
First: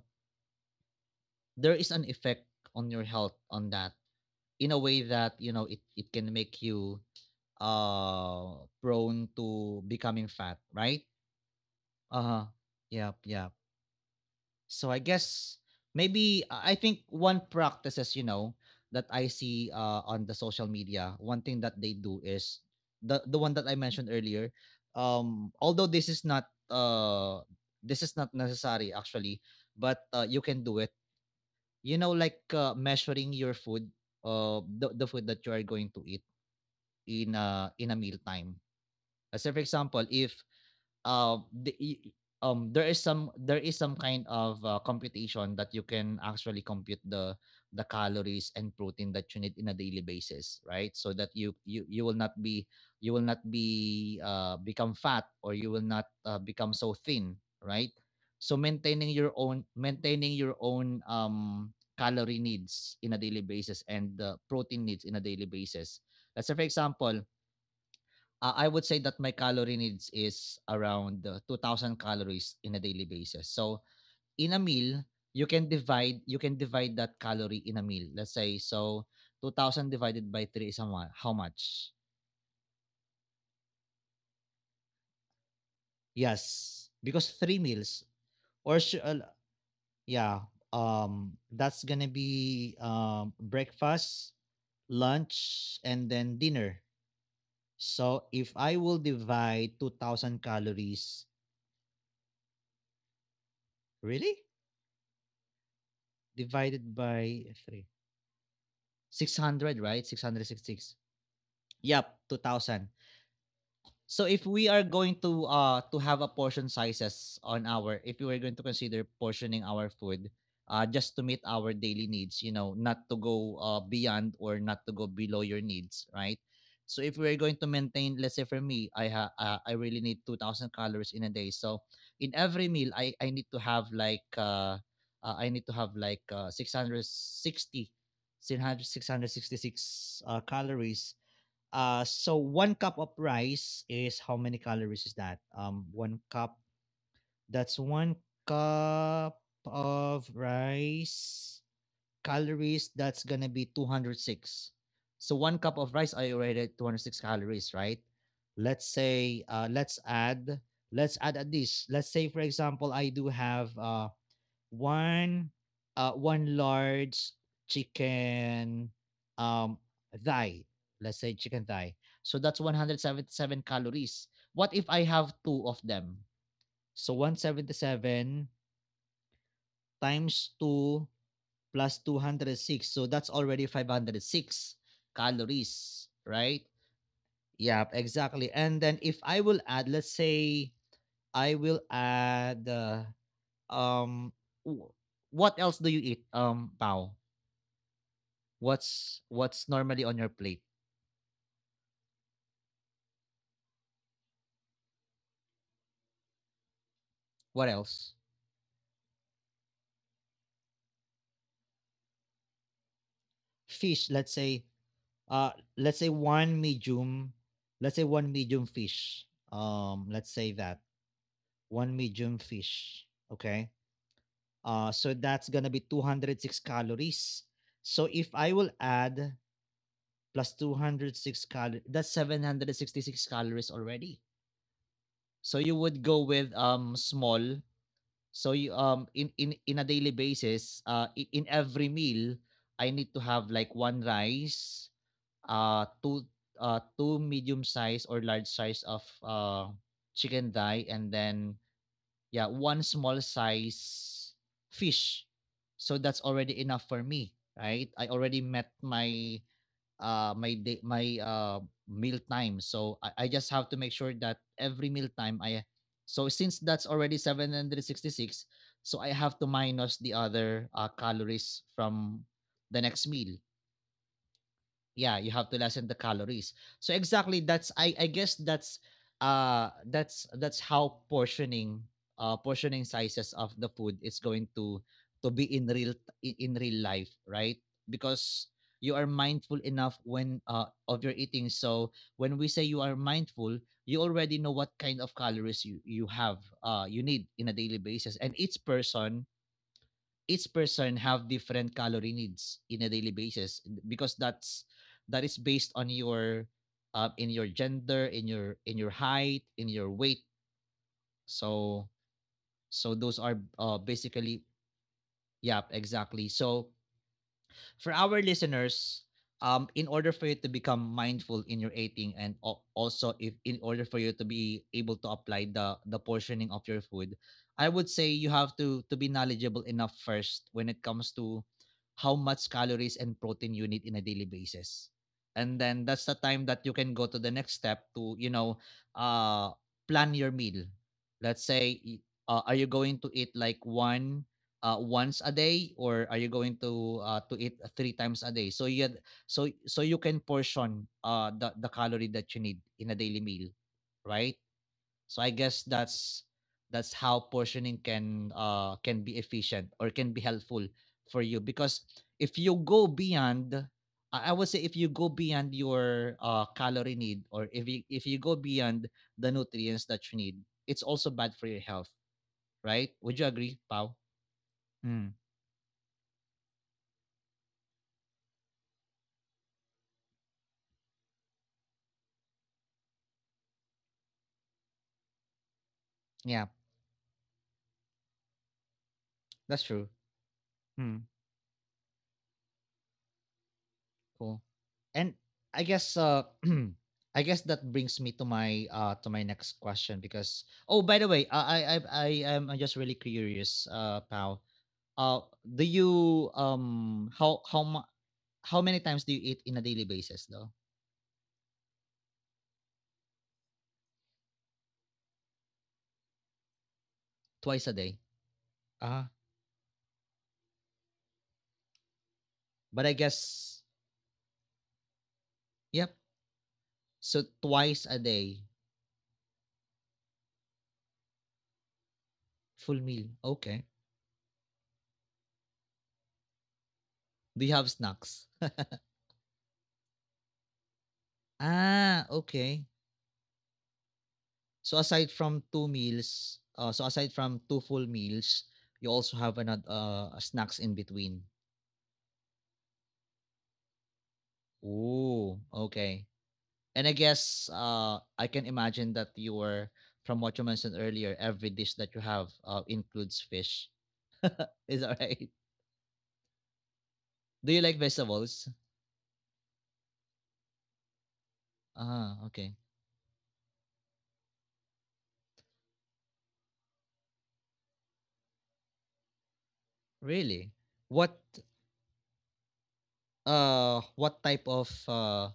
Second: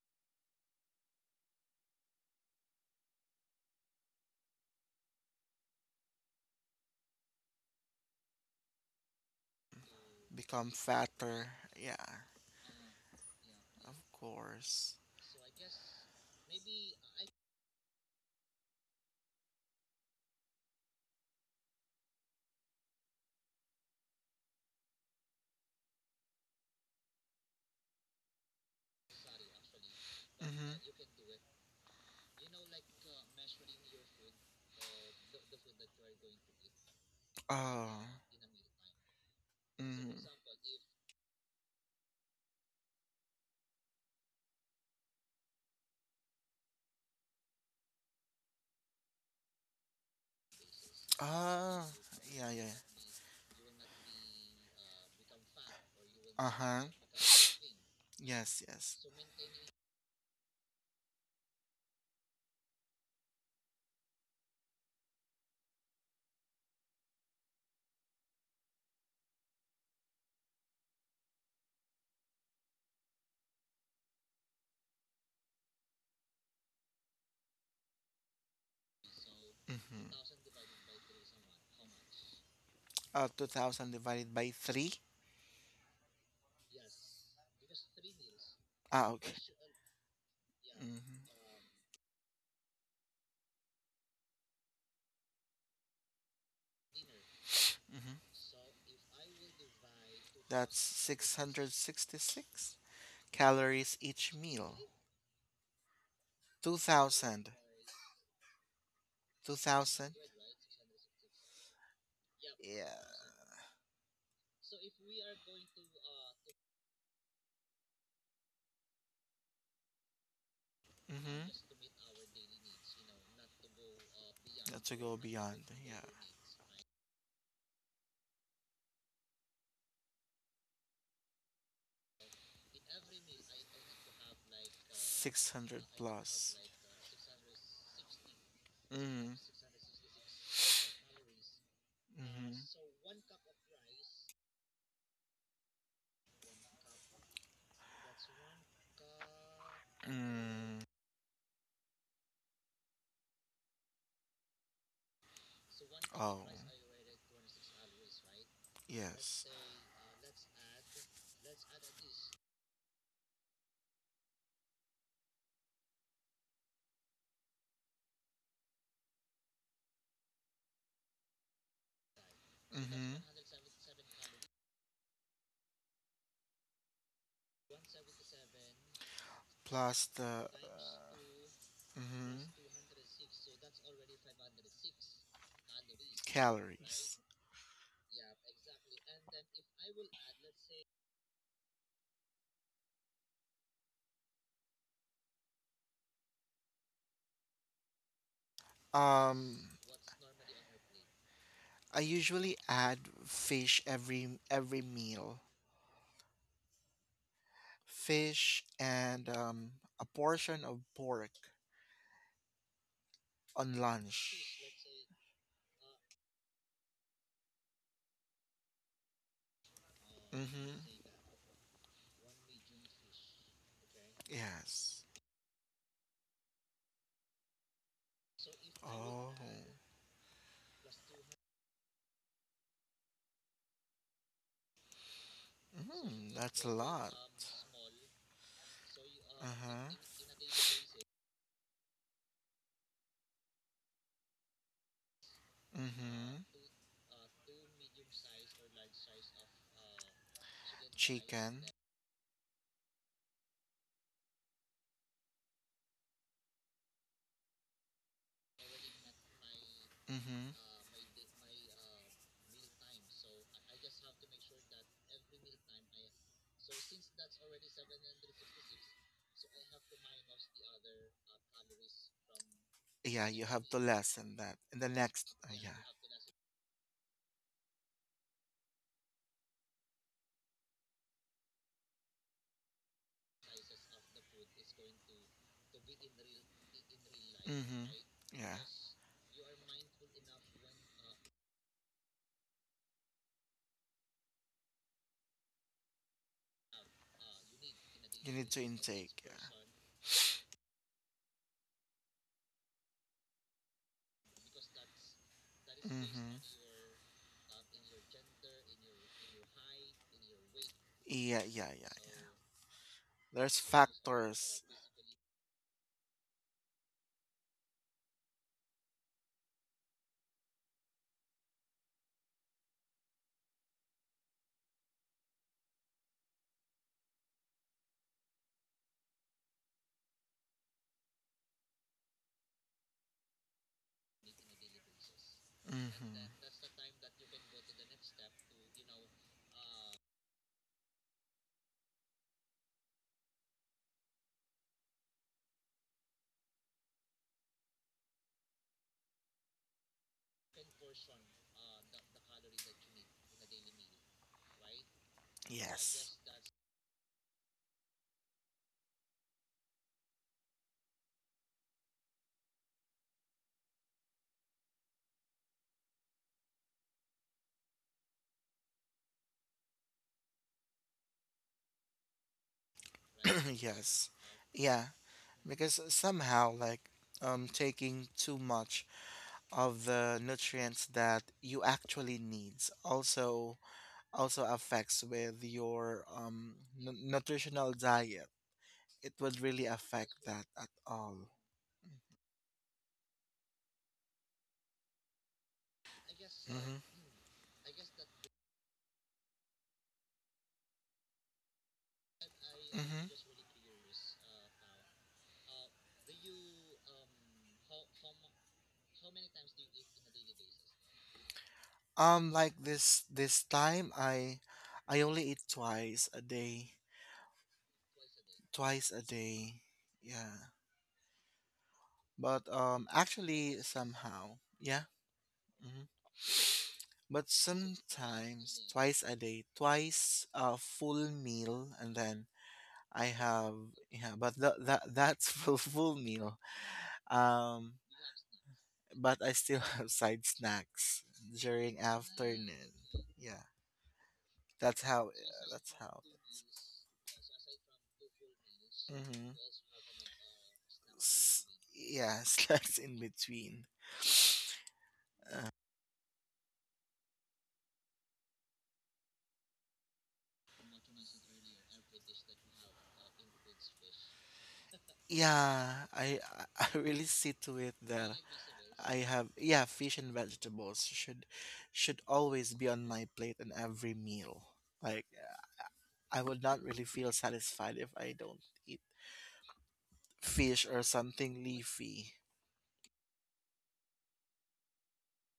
there is an effect on your health on that, in a way that, you know, it can make you prone to becoming fat,
Become
right?
fatter. Yeah,
Uh huh. Yeah. Yeah.
of
So
course.
I guess maybe I think one practices, you know, that I see on the social media, one thing that they do is the one that I mentioned earlier. Although uh this is not necessary actually, but you can do it.
Mm-hmm.
You know, like measuring your food, the food that you are going to eat in a
Oh.
meal time. So for example,
Mm-hmm.
if uh, the, e, there is some kind of computation that you can actually compute the calories and protein that you need in a daily basis, right? So that you
Ah,
you you will not
yeah,
be
yeah.
become fat, or you will not become
Uh-huh.
so thin, right? So
Yes, yes.
maintaining your own calorie needs in a daily basis, and the protein needs in a daily basis. Let's say for example, I would say that my calorie needs is around 2000 calories in a daily basis. So in a meal, you can divide that calorie in a meal. Let's say so 2000
Mm-hmm.
divided by 3 is how how much?
2,000 divided by 3.
Yes, because 3 meals or sh-
Ah,
uh,
okay.
yeah,
Mm-hmm.
that's going to be breakfast, lunch, and then dinner.
Mm-hmm.
So if I will divide 2000
That's
calories,
666 calories each
really?
meal.
Divided by
2,000.
3. 600, right?
2,000.
666. Yup, two
Yeah.
thousand. So if we are going to have a portion sizes on our, if we were going to consider portioning our food just to meet
Mm-hmm.
our daily needs, you know, not to go beyond or
Not
not
to
to go
go
below
beyond.
your
Yeah.
needs, right? So if we're going to maintain, let's say for me, I really need 2000 calories in a day. So in every meal I need to have like I need to
600
have like
plus.
660
Mm,
calories. So one cup of
mm-hmm.
rice is how many calories is that? One cup. That's one cup of
Mm,
rice. Calories. That's gonna be 206. So one cup of rice, I
oh,
already had 206 calories, right? Let's
yes.
say, let's add a dish. Let's say, for example, I do have one one large chicken um thigh, let's say chicken thigh. So that's
Mm-hmm.
177 calories. What if I have two of them? So 177
Plus the
times 2 plus
mm-hmm,
206, so that's already 506 calories, right?
calories.
Yeah, exactly. And then if I will add, let's say I will add um what else do you eat, Pao? what's
Um,
what's normally on your plate?
I usually add fish every meal.
What else?
Fish and a portion of pork on
Fish, let's
lunch.
say. uh let's say one medium, let's say one medium fish. Let's say that
Mm-hmm.
one medium fish, okay. uh
Yes.
so that's gonna be 206 calories. So if I will
Oh.
add plus 206 calories, that's 766 calories already. So you would go
Mm,
with
that's a lot.
small. So you in a
Uh-huh.
daily basis, in every meal, I need to have like one rice, uh two
Mm-hmm.
two medium size or large size of chicken thigh, and then
Chicken.
yeah, one small size fish. So that's already enough for me, right? I already met my uh,
Mm-hmm.
my day, my uh, meal time. So I just have to make sure that every meal time I, so since that's already 766, so I have to minus the other calories from the next
Yeah,
meal.
you have to lessen that. And the
Yeah, you
next,
have to
yeah.
lessen the calories. So exactly, that's I guess that's how portioning portioning sizes of the food is going to be in real, in real life, right?
Mm-hmm.
Because
Yeah.
you are mindful enough when of your eating. So when we say you are mindful, you already know what kind of calories you have you need in a daily basis.
You
And
need to
each
intake.
person,
Yeah.
each person have different calorie needs in a daily basis, because that's that is based on
Mm-hmm.
your in your gender, in your, in your height, in your weight.
Yeah, yeah, yeah,
So
yeah.
so those are
There's
basically
factors.
yeah exactly. So for our listeners, in order for you to become mindful in your eating, and also if in order for you to be able to apply the portioning of your food, I would say you have to be knowledgeable enough first when it comes to how much calories and protein you need in a daily basis. And then that's
Mm-hmm.
the time that you can go to the next step to, you know, uh plan your meal. Let's say are you going to eat like one once a day, or are you going to eat 3 times a day? So you had, so so you can portion the calorie that you need in a daily meal, right? So I guess
Yes.
that's how portioning can be efficient or can be helpful for you, because if you go beyond, I would say if you go beyond your calorie need, or if you go beyond the nutrients that you need, it's also bad for your health, right? Would you agree, Pau?
Yes. Yeah.
Mm.
Because somehow, like, taking too much of the nutrients that you actually needs also, also affects with your nutritional diet. It would really
That's true.
affect that at
Hmm.
all.
Cool. And I guess
Mm-hmm.
I guess that brings me to my next question, because oh by the way, I'm just really
Mm-hmm.
curious Pal. Do you how how many times do you eat in a daily basis though?
Like this time, I only eat twice a day,
Twice a day.
twice a
Ah,
day. Yeah, but
but I
actually
guess
somehow, yeah. Mm-hmm.
yep. So
But
twice a day,
sometimes twice a day, twice a full meal, and then
full
I
meal.
have,
Okay.
yeah, but that's full meal.
Do you
Um,
have snacks?
but I still have side snacks during
Ah, okay.
afternoon. Yeah,
So
that's how.
aside from
Yeah,
2
that's how.
meals, so aside from 2 full meals, you also
Mm-hmm.
have another snacks in between.
S- yeah, snacks in between.
Ooh, okay. And I guess I can imagine that you were, from what you mentioned earlier, every dish that you have includes fish. Is that right?
Yeah, I really see
Do
to
you
it
like
that
vegetables?
I have, yeah, fish and vegetables should
Ah,
always
okay.
be on my plate in every meal. Like I would not really feel satisfied if I don't eat
Really?
fish or
What
something leafy.
what type of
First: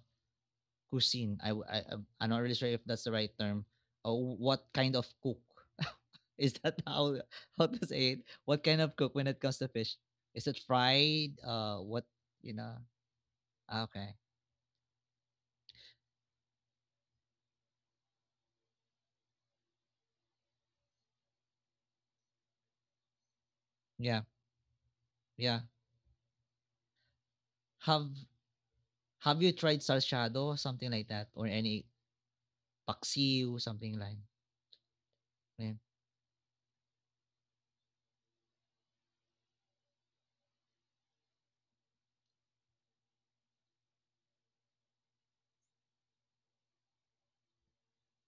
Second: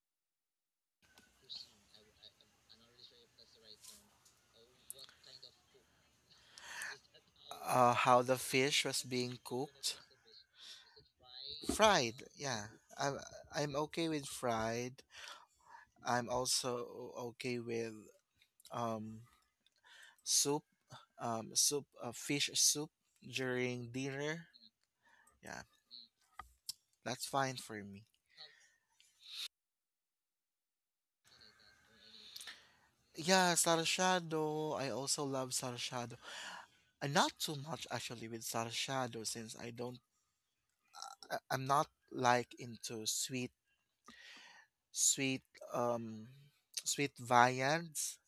cuisine. I am not really sure if that's the right term. What kind of cook? Is that how to say it?
How the
What kind
fish
of
was
cook when
being
it comes to
cooked,
fish? Is it fried? What
fried.
you
Yeah,
know?
I'm I'm
Ah,
okay
okay,
with fried. I'm also okay with um soup, soup, fish soup during
yeah,
dinner.
yeah.
Yeah, that's fine for me.
Have Have you tried salsado, something like that, or any
Yeah,
paksiw, something like?
sarshado. I also love
Yeah.
sarshado. Not too much actually with sarshado since I don't. I'm not like into sweet um sweet viands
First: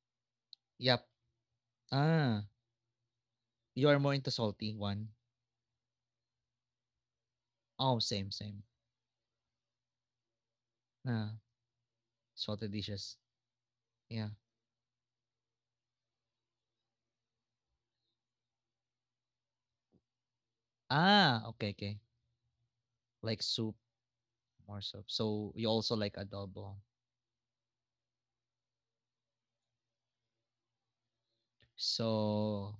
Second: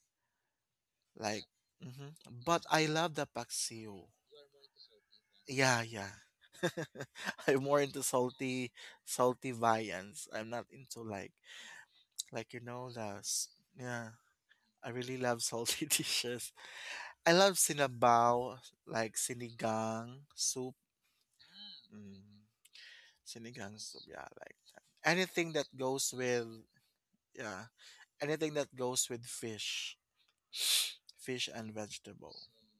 Yep.
like mhm,
Ah,
but I love the
you are
paksiw.
more into salty one.
Yeah, yeah. I'm more
Oh,
into
same, same.
salty viands. I'm not into like
Ah,
like you
salted
know the
dishes.
s- yeah.
Yeah.
I really love salty dishes. I love sinabaw, like sinigang soup.
Ah, okay, okay.
Mm,
Like soup,
sinigang soup, yeah, I like
more
that.
soup.
Anything
So
that
you also
goes
like
with
adobo.
yeah, anything that goes with fish. Fish and vegetable.
So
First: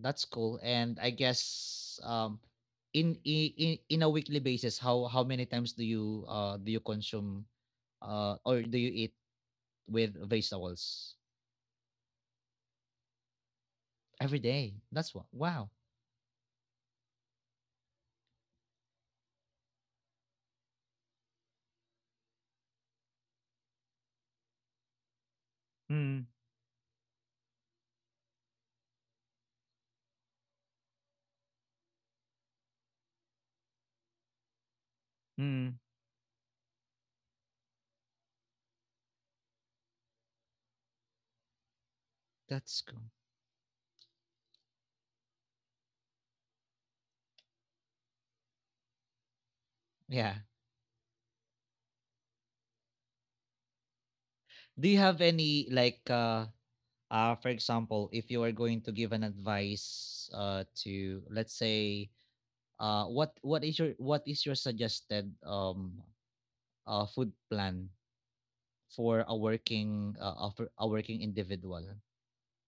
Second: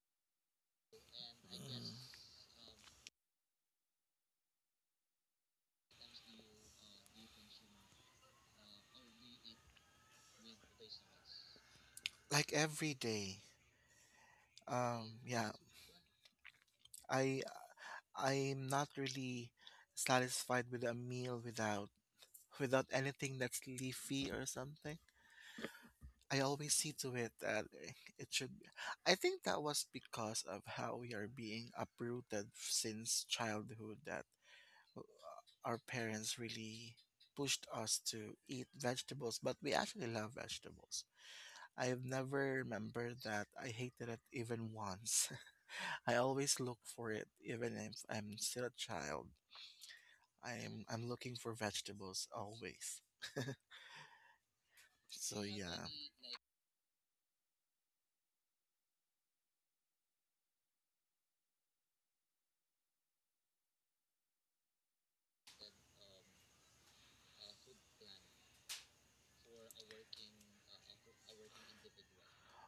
that's cool. And I
Mm.
guess in a weekly basis, how many times do you consume or do you eat with vegetables?
Like every day.
Every day. That's what.
Yeah,
Wow.
I I'm not really satisfied with a meal without without anything that's leafy or something.
Mm,
I always see to it that it should. I think that was because of how we are being uprooted since childhood, that our
mm.
parents really pushed us to eat vegetables, but we actually love vegetables. I have never
That's cool.
remembered that I hated it even once. I always look for it, even if I'm still a child.
Yeah.
I'm looking for vegetables always.
Do you have
So
any
yeah,
like for example, if you are going to give an advice to, let's say, what is your, what is your suggested food plan for a working individual,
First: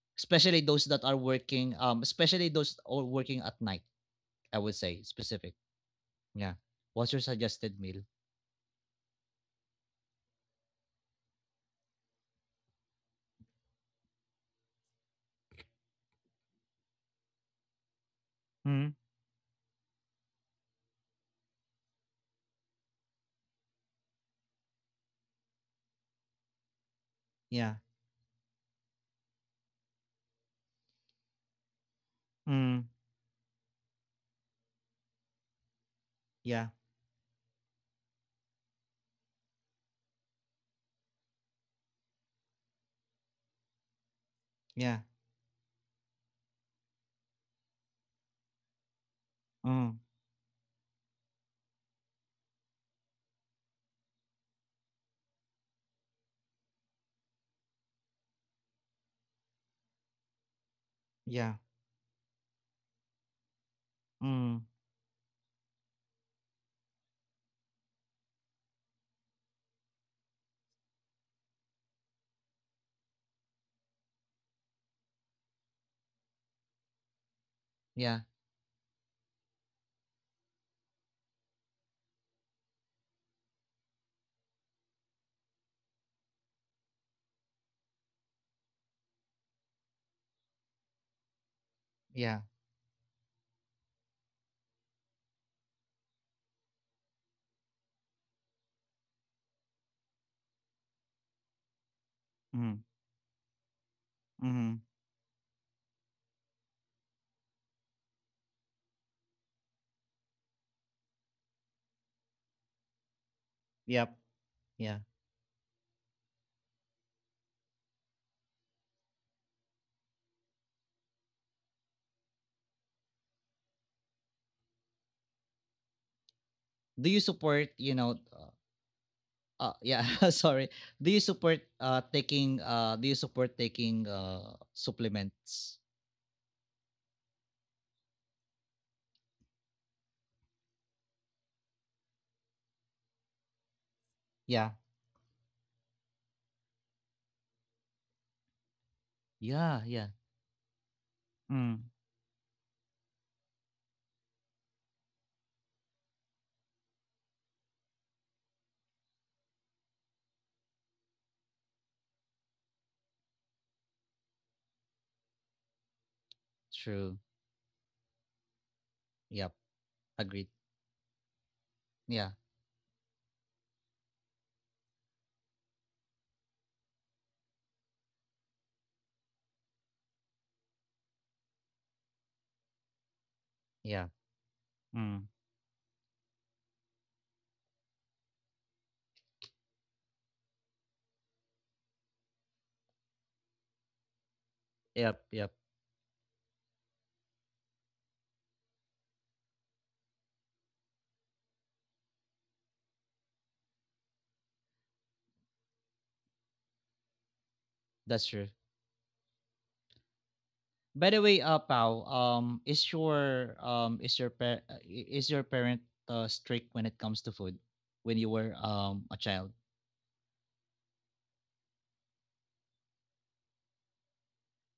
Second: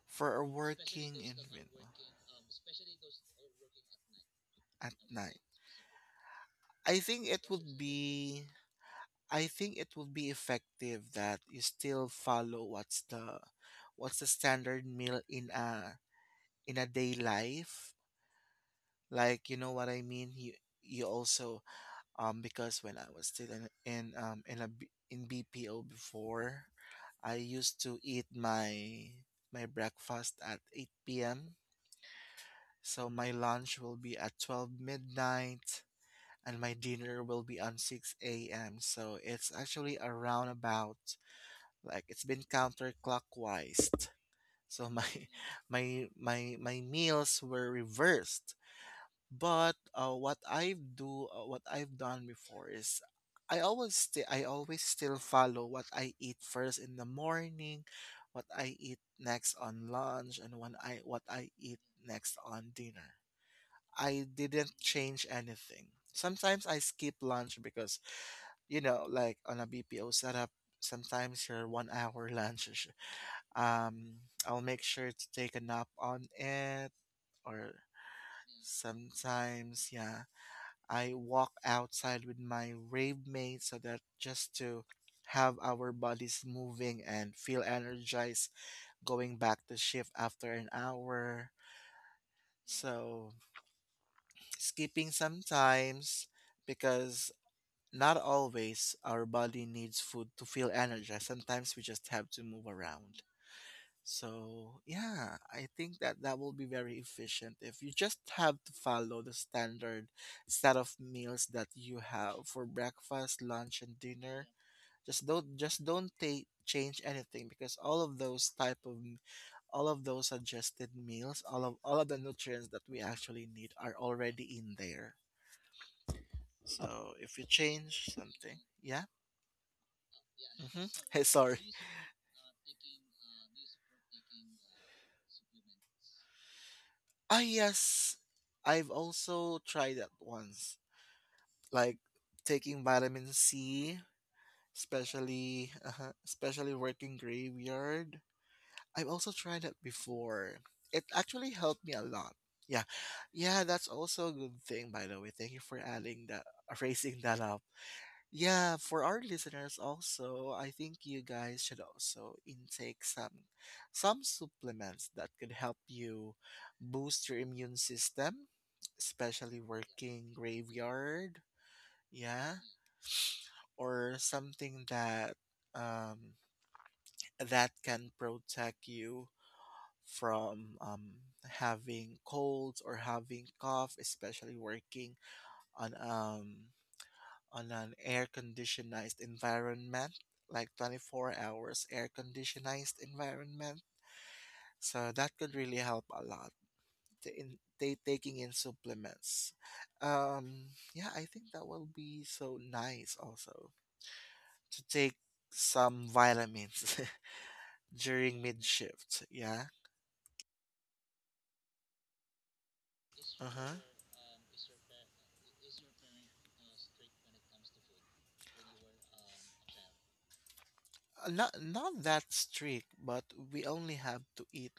for a
especially those that are
working infant
working especially those are working at night, I would
at
say
night,
specific yeah.
I
What's your
think it would
suggested meal?
be I think it would be effective that you still follow what's the standard meal in a day life.
Mm,
Like you know what I mean. You also because when I was still in BPO before, I
yeah.
used to eat my breakfast at 8 p.m.
Mm,
So my lunch will be at 12 midnight and
yeah.
my dinner will be on 6 a.m. So it's actually a roundabout, like it's been counterclockwise. So
Yeah.
my my meals were reversed. But
Mm,
what I've done before is, I always still follow what I eat first in the morning, what I eat next on lunch, and when I what I
yeah.
eat next on dinner. I
Mm,
didn't change anything. Sometimes I skip lunch because you know, like on a BPO setup, sometimes your 1 hour lunch. Um, I'll make sure to take a nap on it, or
yeah
sometimes, yeah, I walk outside with my rave mates so that just to have our bodies moving and feel energized going back to shift after an hour.
yeah.
So, skipping sometimes because not always our body needs food to feel energized. Sometimes we just have to move
Mm,
around. So
mm,
yeah, I think that that will be very efficient if you just have to follow the standard set of meals that you have for breakfast, lunch, and
yep.
dinner.
Yeah.
Just don't take change anything because all of those suggested meals, all of the nutrients that we actually need are already in there.
Do
So
you
if you
support, you
change
know,
something, yeah.
uh, yeah, sorry.
Mm-hmm.
Do you
Hey, sorry.
support taking do you support taking supplements?
Ah, yes. I've also tried that once, like taking vitamin C,
Yeah.
especially especially working graveyard. I've also tried that
Yeah, yeah.
before. It actually
Mm.
helped me a lot. Yeah, yeah, that's also a good thing, by the way. Thank you for adding that, raising that up. Yeah, for our listeners also, I think you guys should also intake some supplements that could help you
True.
boost your immune system,
Yep.
especially working
Agreed.
graveyard.
Yeah.
Yeah, or something that um, that can protect you from having colds or having cough,
Yeah.
especially working
Mm.
on um, on an air conditioned environment, like 24 hours air conditioned environment. So
Yep,
that
yep.
could really help a lot. Taking in supplements. Yeah, I think that will be so nice also to take some vitamins.
That's
During
true.
mid shift. Yeah.
By the way, Pao, is
Uh-huh. Uh
your
huh.
is your is your parent strict when it comes to food when you were a child?
Not that strict, but we only have to eat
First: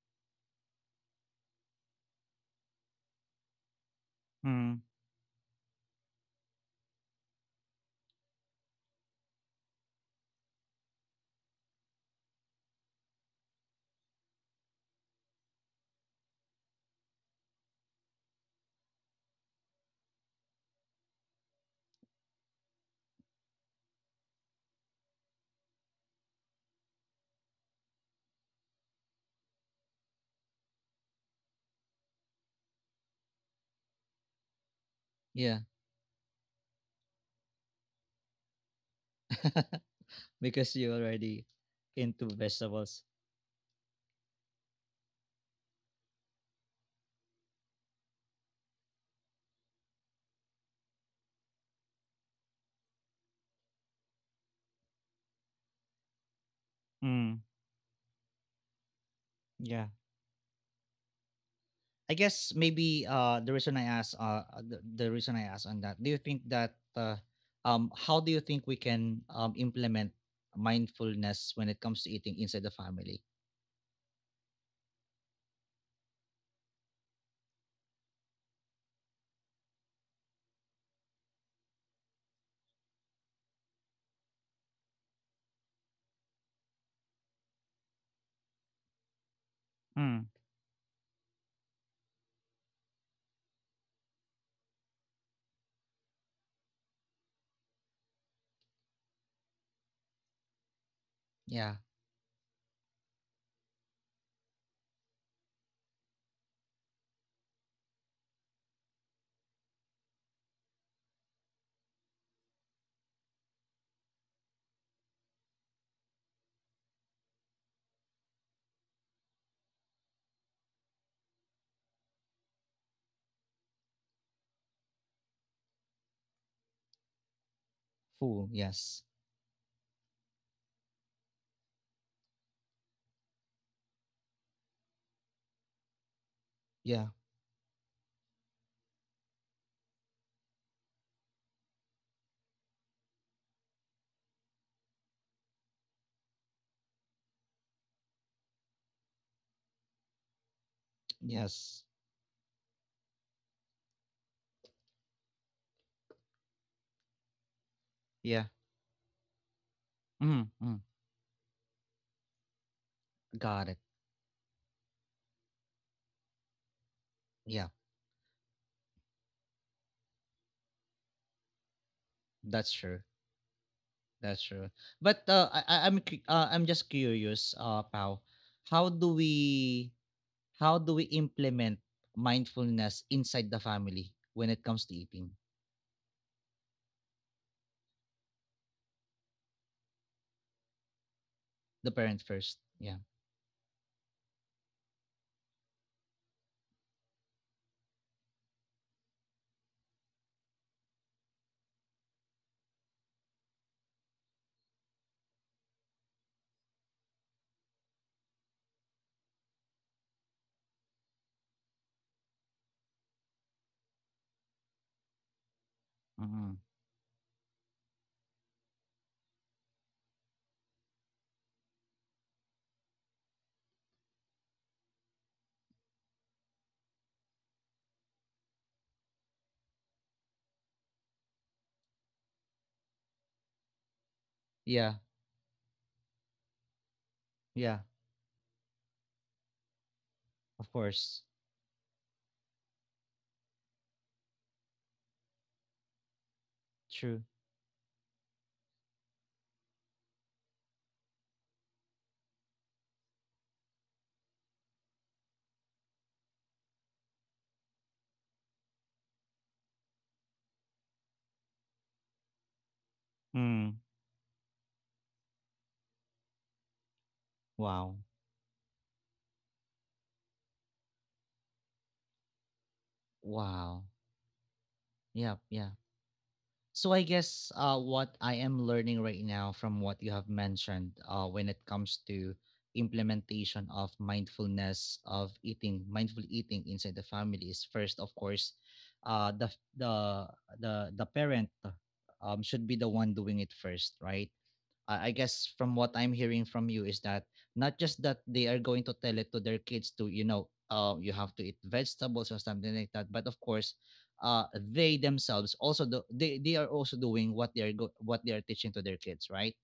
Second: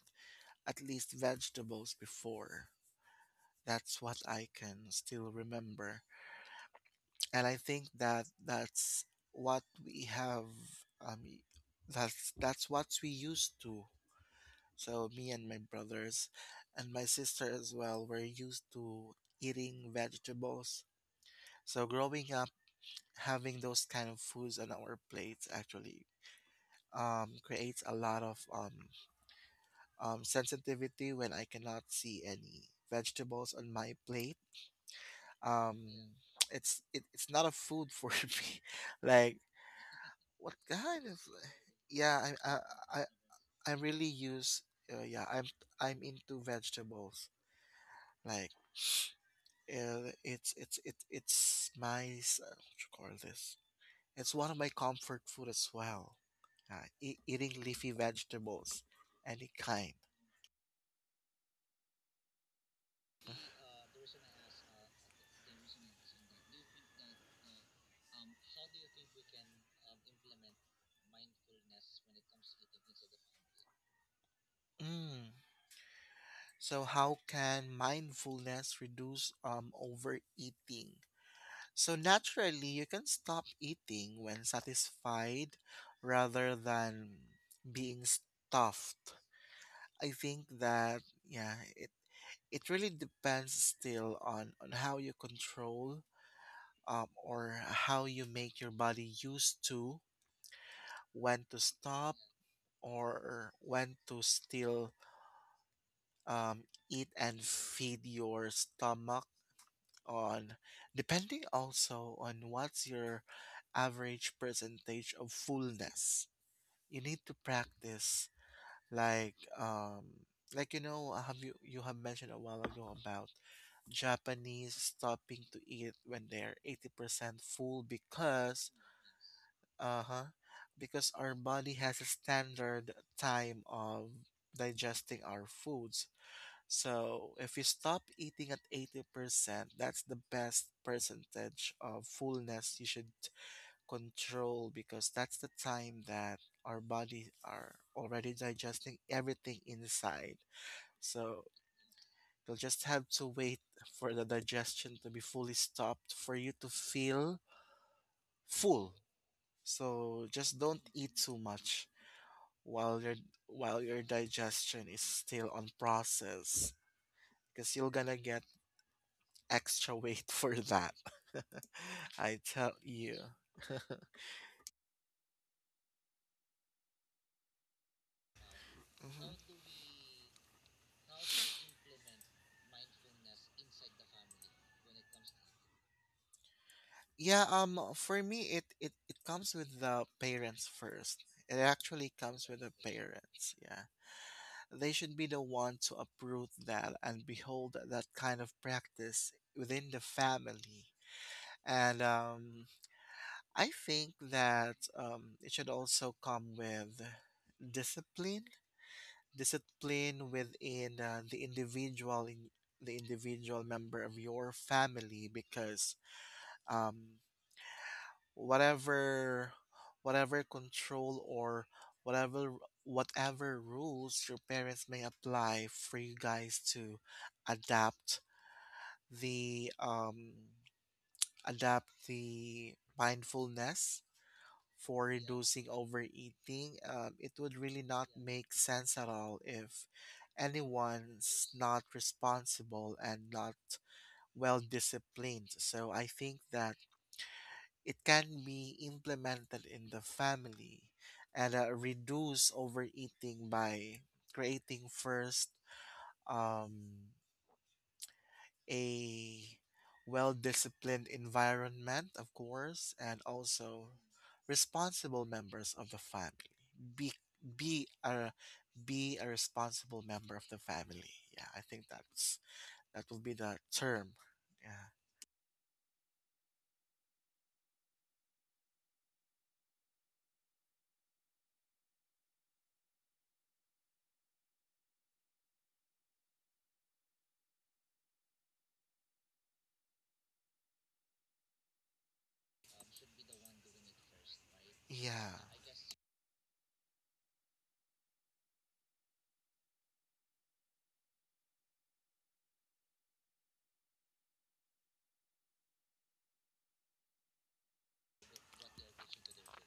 at least vegetables before. That's what I
Mm.
can still remember, and I think that that's what we have. Um, y- that's what we used to. So me and my brothers, and my sister as well, were used to eating vegetables. So growing up, having those kind of foods on our plates actually creates a lot of sensitivity when I cannot see any vegetables on my plate.
Yeah.
Um, it's not a food for me. Like what
Because you
kind of,
already into
yeah, I
vegetables.
I really use yeah, I'm into vegetables, like it's it, it's my s- what you call this, it's one of my comfort food as well.
Mm.
Eating leafy vegetables, any
Yeah.
kind.
I guess maybe the reason I asked on that, do you think that how do you think we can implement mindfulness when it comes to eating inside the family?
Mm. So, how can mindfulness reduce overeating? So, naturally, you can stop eating when satisfied rather than being stuffed. I
Mm.
think that, yeah, it really depends still on how you control, or how you make your body used to when to
Yeah,
stop or when to still um, eat and feed your stomach on, depending also on what's your average percentage of fullness you need to practice. Like you have mentioned a while ago about Japanese stopping to eat when they're 80% full,
full.
because
Yes.
Uh-huh. Because our body has a standard time of digesting our foods.
Yeah.
So if you stop eating at 80%, that's the best percentage of fullness you should control, because that's the time that our body are already digesting everything inside. So
Yes.
you'll just have to wait for the digestion to be fully stopped for you to feel
Yeah.
full. So
Mm.
just
Mm.
don't eat too much while your
Got it.
while your digestion is still on process,
Yeah,
because you're gonna get extra weight for that. I
that's
tell
true.
you.
That's true. But I'm I'm just curious, Pao, how do
Mhm.
we, how do we implement mindfulness inside the family when it comes to eating?
Yeah, for me, it it comes with the parents first. It
The
actually
parents
comes
first.
with the
Yeah.
parents, yeah. They should be the one to approve that and behold that kind of practice within the family. And I think that it should also come with discipline, discipline within the individual in the individual member of your family, because
Mm-hmm.
um whatever whatever control, or whatever whatever rules your parents may apply for you guys to adapt the um adapt the mindfulness
Yeah.
for reducing overeating, it would really
Yeah.
not make sense at all if
Of course.
anyone's not responsible and not well disciplined. So I think that
True.
it can be implemented in the family and reduce overeating by creating first um, a well disciplined environment, of course, and
Mm.
also responsible members of the family. Be be
Wow.
a be a responsible member of the family. Yeah, I think that's that will be the
Wow.
term. Yeah.
Yeah, yeah. So I guess what I am learning right now from what you have mentioned when it comes to implementation of mindfulness of eating, mindful eating inside the family is first, of course, uh, the the the parent should be the one doing it first, right? I
Yeah.
guess from what I'm hearing from you is that not just that they are going to tell it to their kids to, you know, you have to eat vegetables or something like that, but of course uh, they themselves also do, they are also doing what what they are teaching to their kids, right?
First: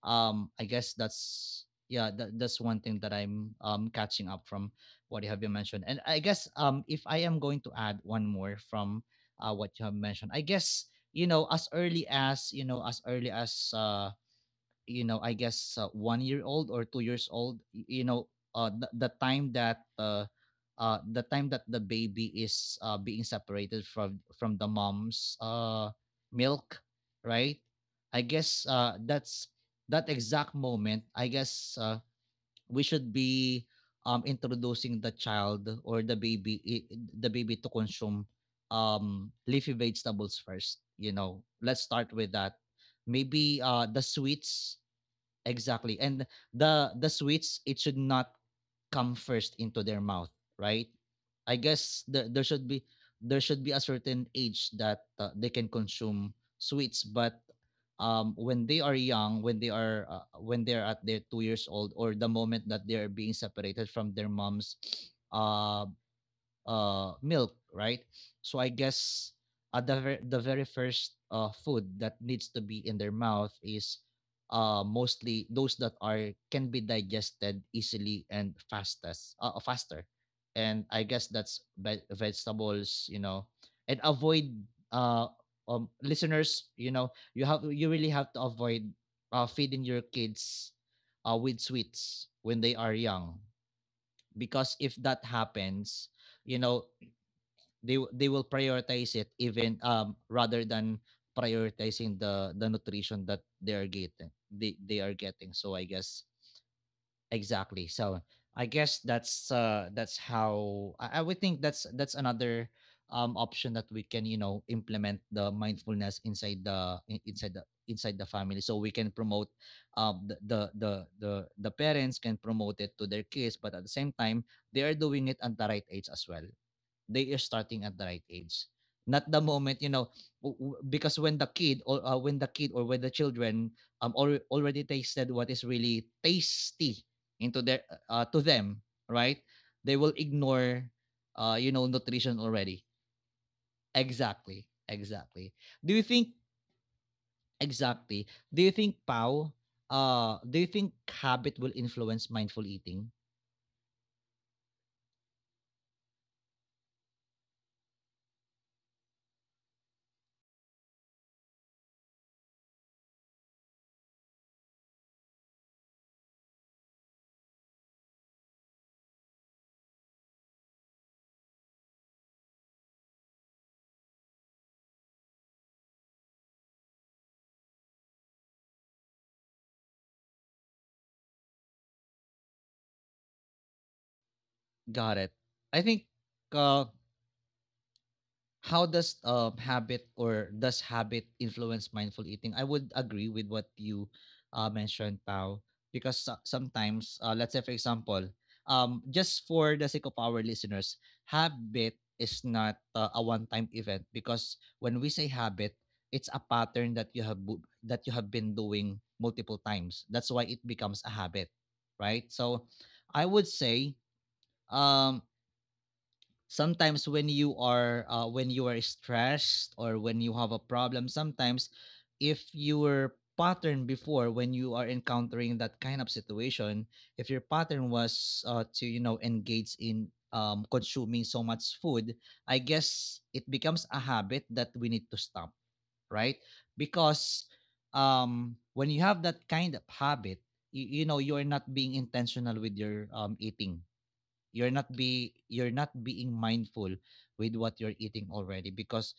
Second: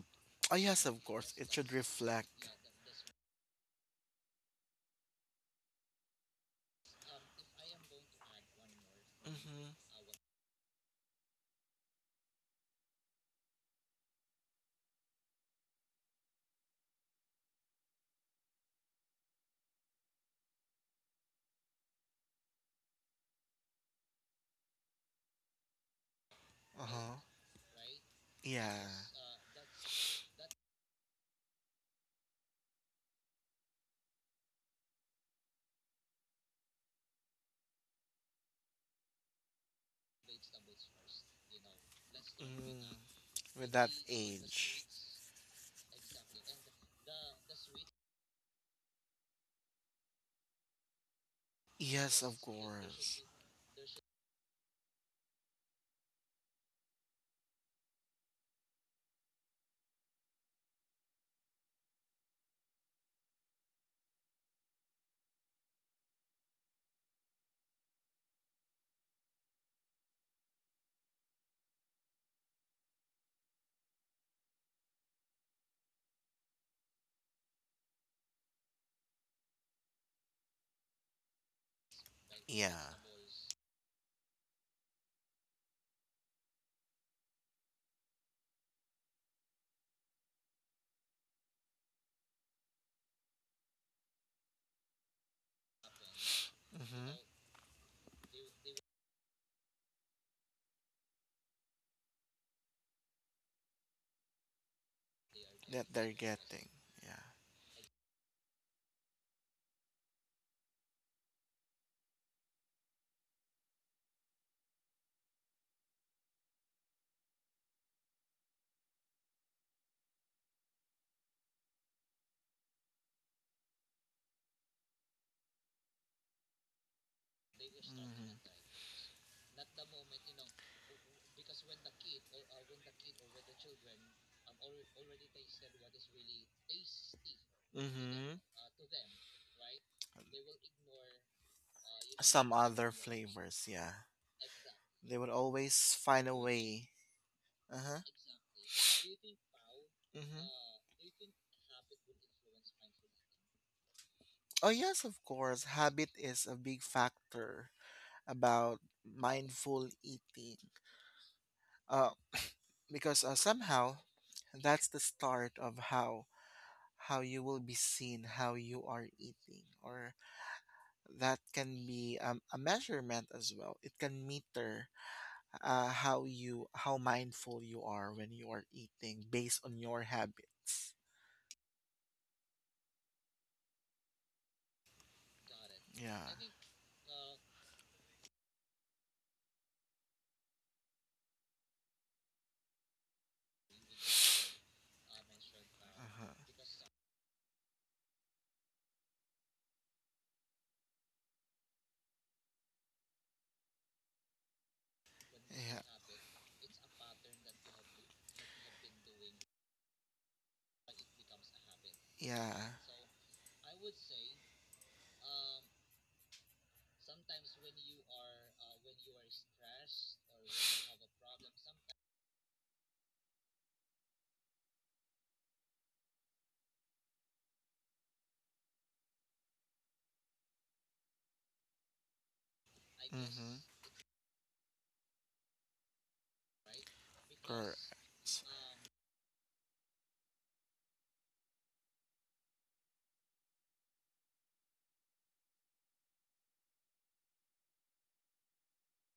Oh
I
yes,
guess
of course. It
that's
should
yeah
reflect.
that's one thing that I'm catching up from what you have been mentioned. And I guess if I am going to add one more from
Mhm.
what you have mentioned, I guess you know as early as you know, I guess 1 year old or 2 years old, you know, the time that the time that the baby is being separated from the mom's milk,
Uh-huh.
right? I guess
Yeah.
that's that exact moment. I guess we should be introducing the child or the the baby to consume leafy vegetables first. You know, let's start with that
Mm,
maybe
with that
the sweets.
age.
Exactly. And the sweets, it should not come first into their mouth, right? I guess
Yes, of course.
there should be a certain age that they can consume sweets. But when they are young, when they are when they're at their 2 years old, or the moment that they are being separated from their moms uh, milk, right? So I guess the very first food that needs to be in their mouth is mostly those that are can be digested easily and fastest faster. And I guess that's
Yeah.
vegetables, you know, and avoid uh listeners, you know, you have you really have to avoid feeding your kids with sweets when they are young, because if that happens, you know,
Mhm.
they will prioritize it even rather than prioritizing the nutrition that they are getting, they are getting. So I
That they're
guess
getting. Yeah.
exactly. So I guess that's how I would think that's another option that we can you know implement the mindfulness inside the inside the family, so we can promote um the the the the parents can promote it to their kids, but at the same time they are doing it at the right age as well. They are starting at the right age, not the moment, you know, because when the kid or when the kid or when the children already tasted what is really tasty into their
Mm-hmm.
to
Mm-hmm.
them, right? They will ignore you know nutrition
Some
already.
other flavors. Yeah.
Exactly,
They would
exactly. do
always
you think
find a way. Uh huh.
Exactly, do you think, Pau, do you think
Mm-hmm.
habit will influence mindful eating?
Oh yes, of course. Habit is a big factor about mindful eating. Uh, because somehow that's the start of how you will be seen, how you are eating, or that can be a measurement as well. It can meter how you how mindful you are when you are eating based on your habits.
Got it. I think
Yeah.
uh how does habit or does habit influence mindful eating? I would agree with what you mentioned, Pao, because
Uh-huh.
sometimes, let's say for example, just for the sake of our listeners, habit is not a one-time event. Because when we say habit,
Yeah.
it's a pattern that you have that you have been doing multiple times. That's why it becomes a habit, right?
Yeah.
So, I would say. Um, sometimes when you are stressed or when you have a problem, sometimes if your pattern before when you are encountering that kind of situation, if your pattern was to you know engage in consuming so much food, I guess it
Mm-hmm.
becomes a habit that we need to stop, right? Because
Correct.
when you have that kind of habit, you know you're not being intentional with your eating. You're not being mindful with what you're eating already, because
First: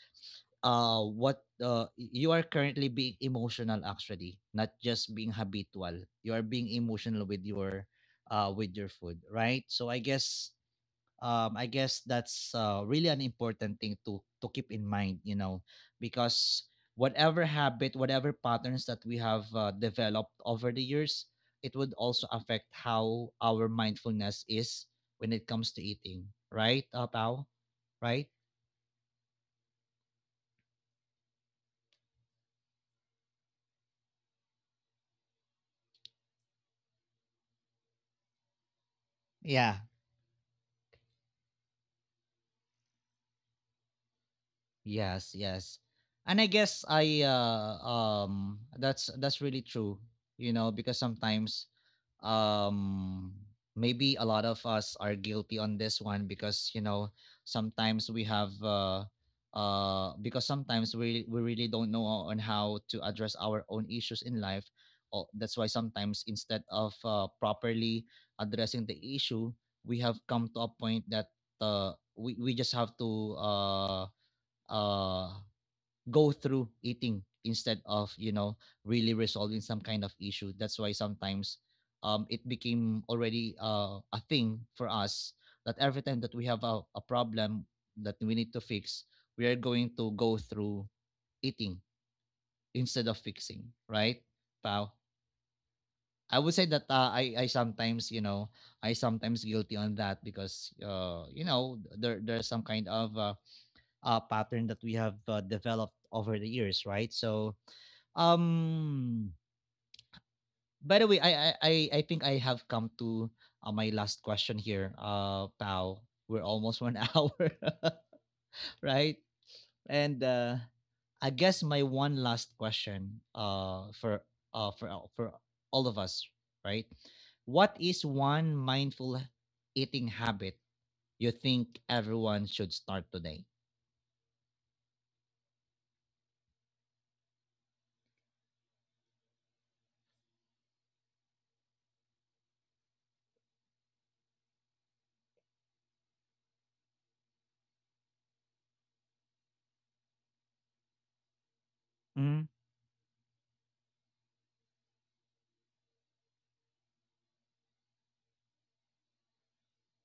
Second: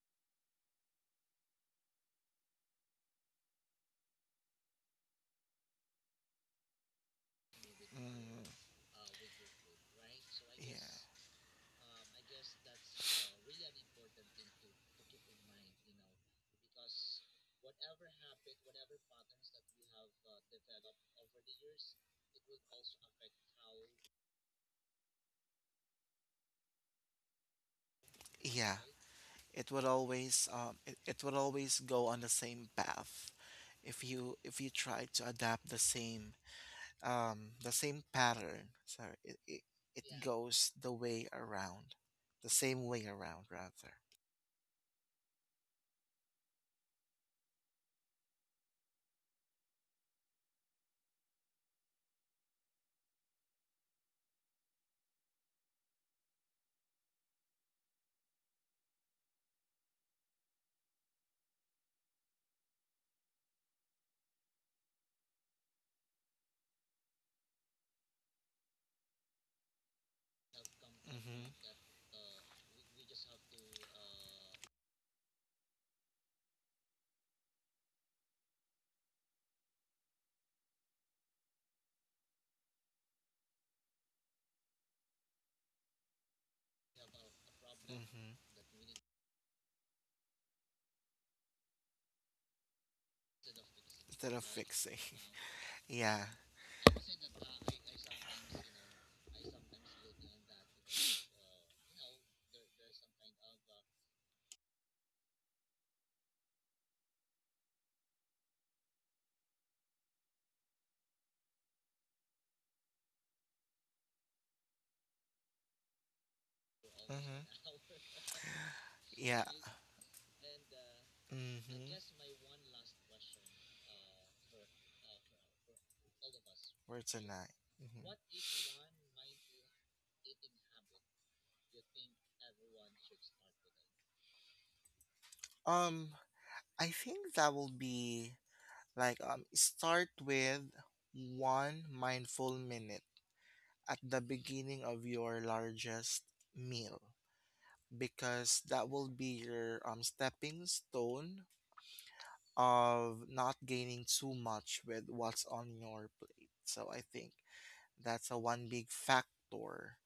what you are currently being emotional actually, not just being habitual. You are being emotional
Mm.
with your food, right? So I guess
Yeah.
I guess that's really an important thing to keep in mind, you know, because whatever habit, whatever patterns that we have developed over the years, it would also affect how our mindfulness is when it comes to eating, right, Pao? Right?
Yeah. It would always it would always go on the same path if you try to adapt the same pattern. So
Yeah.
it goes the way around, the same way around, rather.
Yes, yes. And I guess I that's really true, you know, because sometimes um maybe a lot of us are guilty on this one, because you know sometimes we have because sometimes we really don't know on how to address our own issues in life, or that's why sometimes instead of properly addressing the issue, we have come to a point that
Mm-hmm.
we just have to uh go through eating instead of you know really resolving some kind of issue. That's why sometimes it became already a thing for us that every time that we have a problem that we
Mm-hmm.
need to fix, we are going to go through eating instead of fixing, right,
Instead of
Pao?
fixing. Yeah.
I would say that I sometimes, you know, I sometimes guilty on that, because you know there's some kind of pattern that we have developed over the years, right? So um, by the way, I think I have come to my last question here. Pal, we're almost one hour,
Mm-hmm.
right?
Yeah.
And I guess my
Mm-hmm.
one last question, for for all of us, right?
For tonight.
What is
Hmm.
one mindful eating habit you think everyone should start today?
Um, I think that will be like, start with one mindful minute at the beginning of your largest meal, because that will be your stepping stone
Mm,
of not gaining too much with what's on your plate. So I think that's a one big factor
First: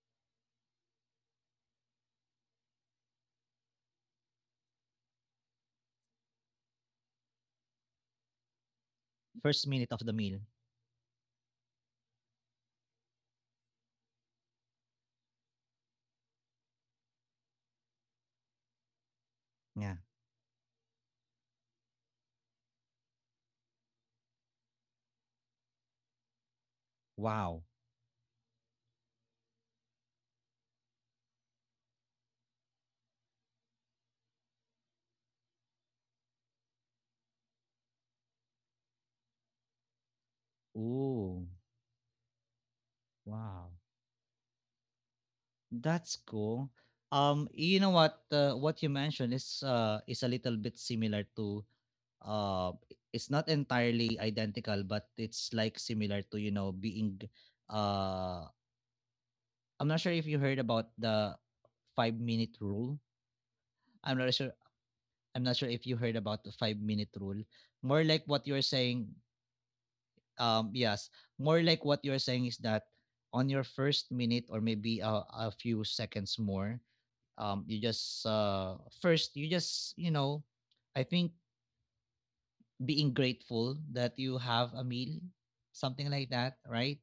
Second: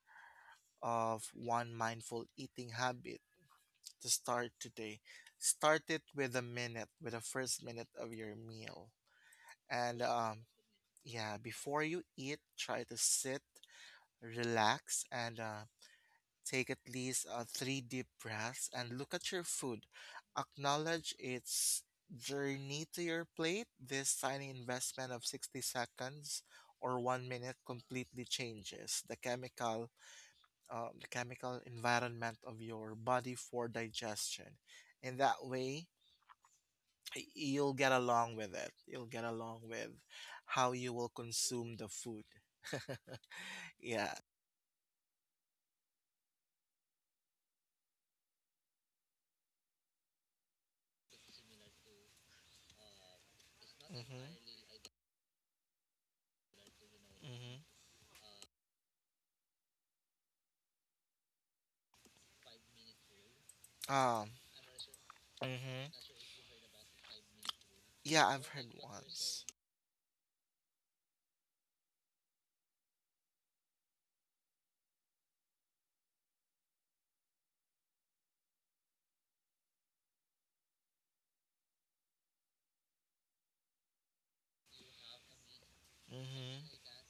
of one mindful eating habit to start today. Start it with a minute, with the first minute of your meal.
first minute of
And
the meal.
yeah, before you eat, try to sit, relax, and take at least three deep breaths and look at your food.
Yeah.
Acknowledge its journey to your plate. This tiny investment of 60 seconds or 1 minute
Wow.
completely changes the chemical environment of your body for digestion. In that way, you'll get along with it. You'll get along with how you will
Ooh,
consume the food.
wow,
Yeah.
that's cool. You know what? What you mentioned is a little bit similar to uh it's not entirely
Mm-hmm.
identical, but it's like similar to you know being
Mm-hmm.
uh I'm not sure if you heard about the 5-minute rule. I'm
Um.
not sure, I'm not sure if you
Mm-hmm.
heard about the 5-minute rule, more like
Yeah,
what
I've
you're
heard
saying.
once.
Yes, more like what you're saying is that on your first minute, or maybe a few seconds more, you just first you just you know I think being grateful that you have a meal, something like that,
Mm-hmm.
right?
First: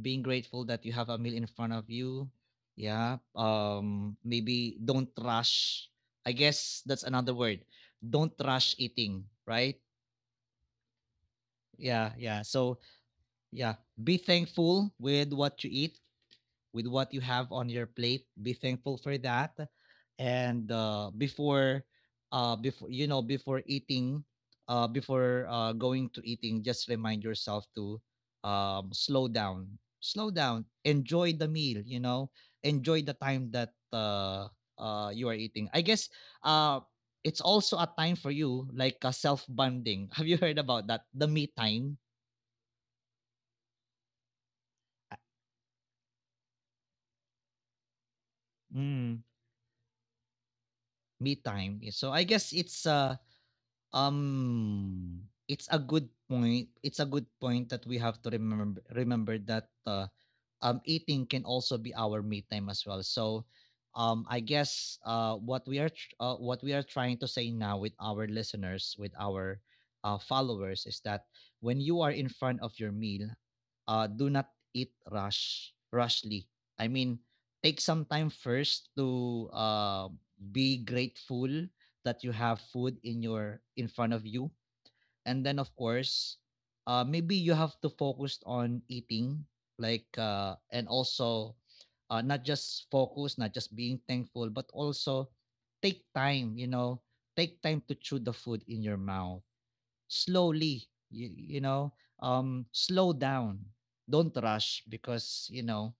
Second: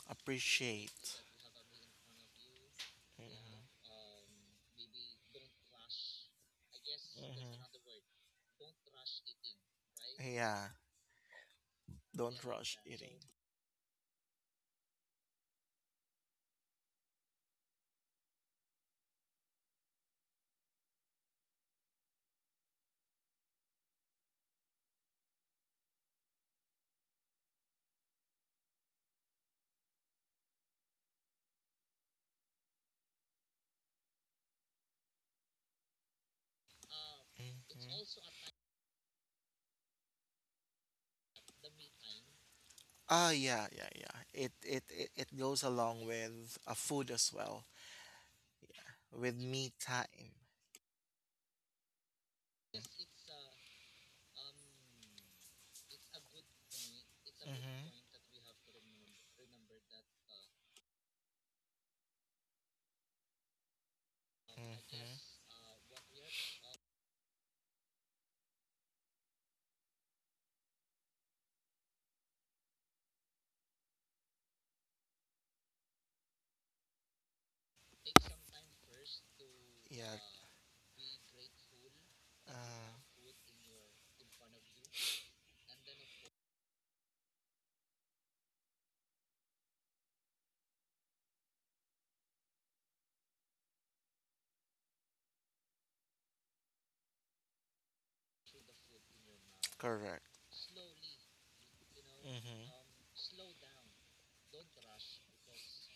Being grateful that you have a
Appreciate.
meal in front of you. Yeah. Maybe don't rush. I guess that's
Mm-hmm.
another
Mm-hmm.
word. Don't rush eating, right?
Yeah.
Yeah, yeah.
Don't rush
So
eating.
yeah, be thankful with what you eat, with what you have on your plate. Be thankful for that. And before you know, before eating, before going to eating, just remind yourself to slow down. Slow down. Enjoy the meal. You know, enjoy the time that you are eating. I guess uh, it's also a time for
Mm-hmm.
you, like a self bonding. Have you heard about that? The me time.
Ah, yeah, yeah, yeah.
Uh,
It goes along with a food as well,
Mm,
with me time.
me time. So I guess Um, it's a good point. It's a good point that
Mm-hmm.
we have to remember that eating can also be our me time as well. So, I guess
Mm-hmm.
what we are trying to say now with our listeners, with our followers, is that when you are in front of your meal, do not eat rush rushly. I mean, take some time first to
Yeah.
be grateful that you have
Uh,
food in your in front of you, and then of course maybe you have to focus on eating, like and also, not just being thankful, but also take time, you know, take time to chew the food in your mouth
correct.
slowly, you know slow
Mm-hmm.
down. Don't rush, because you know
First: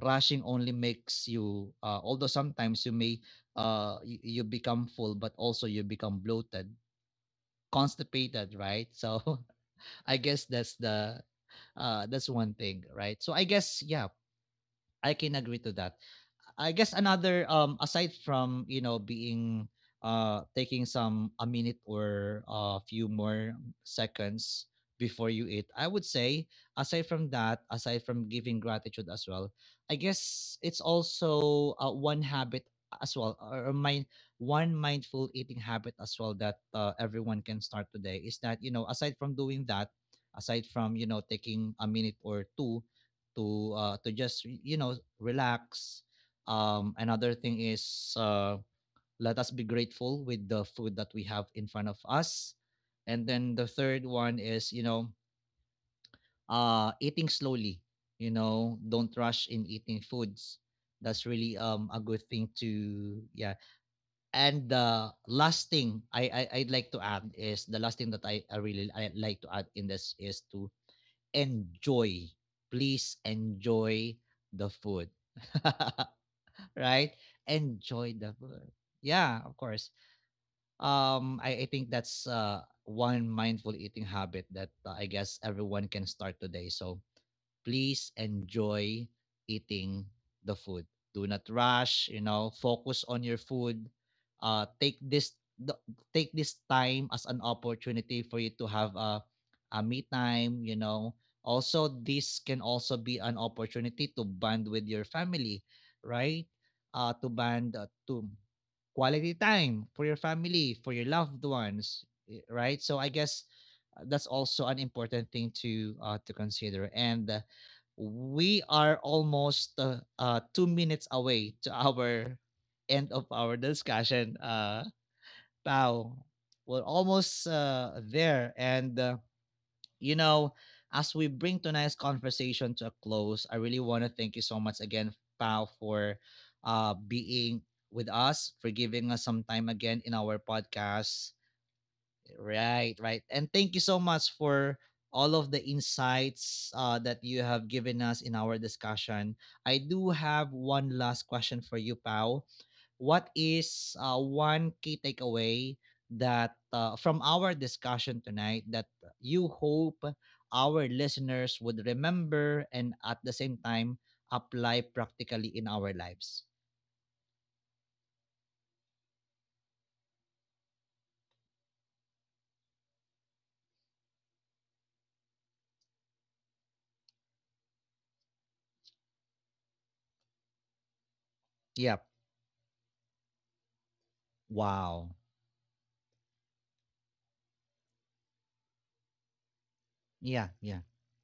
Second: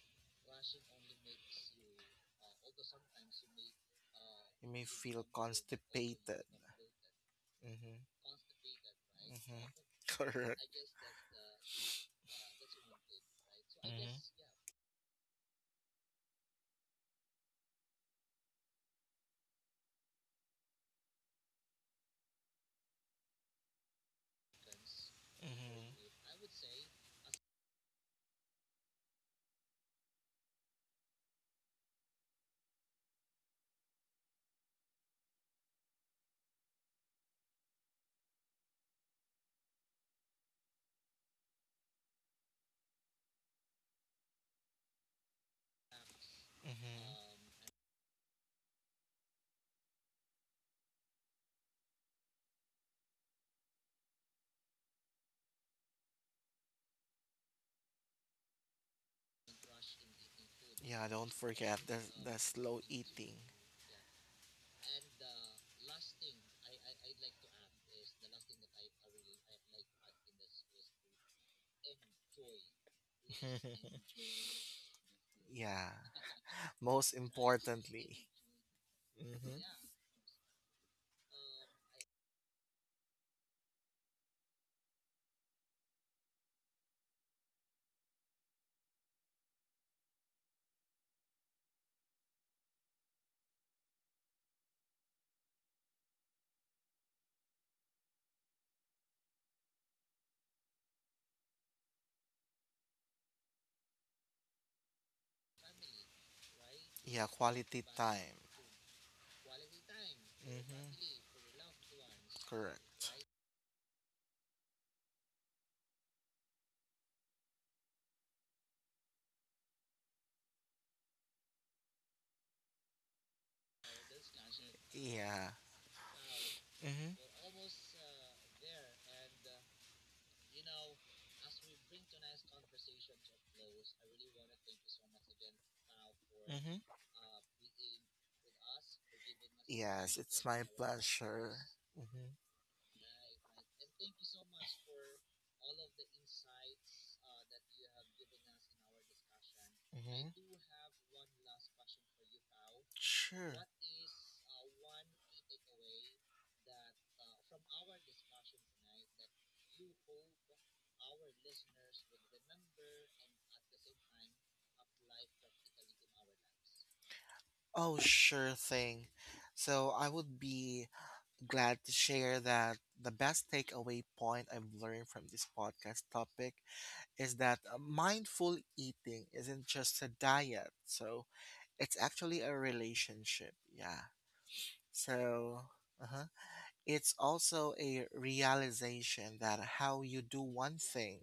rushing only makes you although sometimes you may you
You may
become full,
feel
but also you become
constipated.
bloated,
Mm-hmm.
constipated, right? So
Mm-hmm.
I guess
Correct.
that's the that's one thing, right? So I guess yeah,
Mm-hmm.
I can agree to that. I guess another aside from you know being taking some a minute or a few more seconds before you eat, I would
Mm-hmm.
say aside from that, aside from giving gratitude as well, I guess it's also one habit as well, or mind one mindful eating habit as well, that everyone can start today, is that you know aside from doing that, aside from you know taking a minute or two to just you know relax, another
Mm-hmm.
thing is let us be grateful with the food that we have in front of us. And then the third one is, you know, eating slowly. You know, don't rush in eating foods.
Yeah.
That's
Don't
really
forget
a good
the
thing
slow
to,
eating.
yeah. And the last thing I I'd like to add, is the last thing that I really I like to add in this, is to enjoy. Please enjoy the food.
Yeah. Most
Right? Enjoy
importantly.
the food. Yeah,
Mm-hmm.
of course. I think that's one mindful eating habit that I guess everyone can start today. So please enjoy eating the food. Do not rush, you know, focus on your food. Take the- take this time as an opportunity for you to have a me time, you know. Also, this can also be an opportunity to bond with your family, right?
Yeah. Quality
To
time.
quality time for your family, for your
Mm-hmm.
loved ones, eh, right? So
Correct.
I guess that's also an important thing to consider. And we are almost 2 minutes away to our end of our discussion.
Yeah.
Pao, we're
Mm-hmm.
almost there. And, you know, as we bring tonight's conversation to a close, I really want to thank you so much again, Pao, for being with us, for giving us some time again in
Yes,
our
it's my
podcast.
pleasure. Mm-hmm,
Right, right. And thank you so much for all of the insights that you have given us in our discussion. I do
mm-hmm.
have one last question for you, Pau. What
Sure.
is one key takeaway that from our discussion tonight that you hope our listeners would remember, and at the same time apply practically in our lives?
Oh, sure thing. So I would be glad to share that the best takeaway point I've learned from this podcast topic is that mindful eating isn't just a diet. So it's
Yep.
actually a relationship. Yeah.
Wow.
So, uh-huh. It's also a realization that how you do
Yeah,
one
yeah.
thing,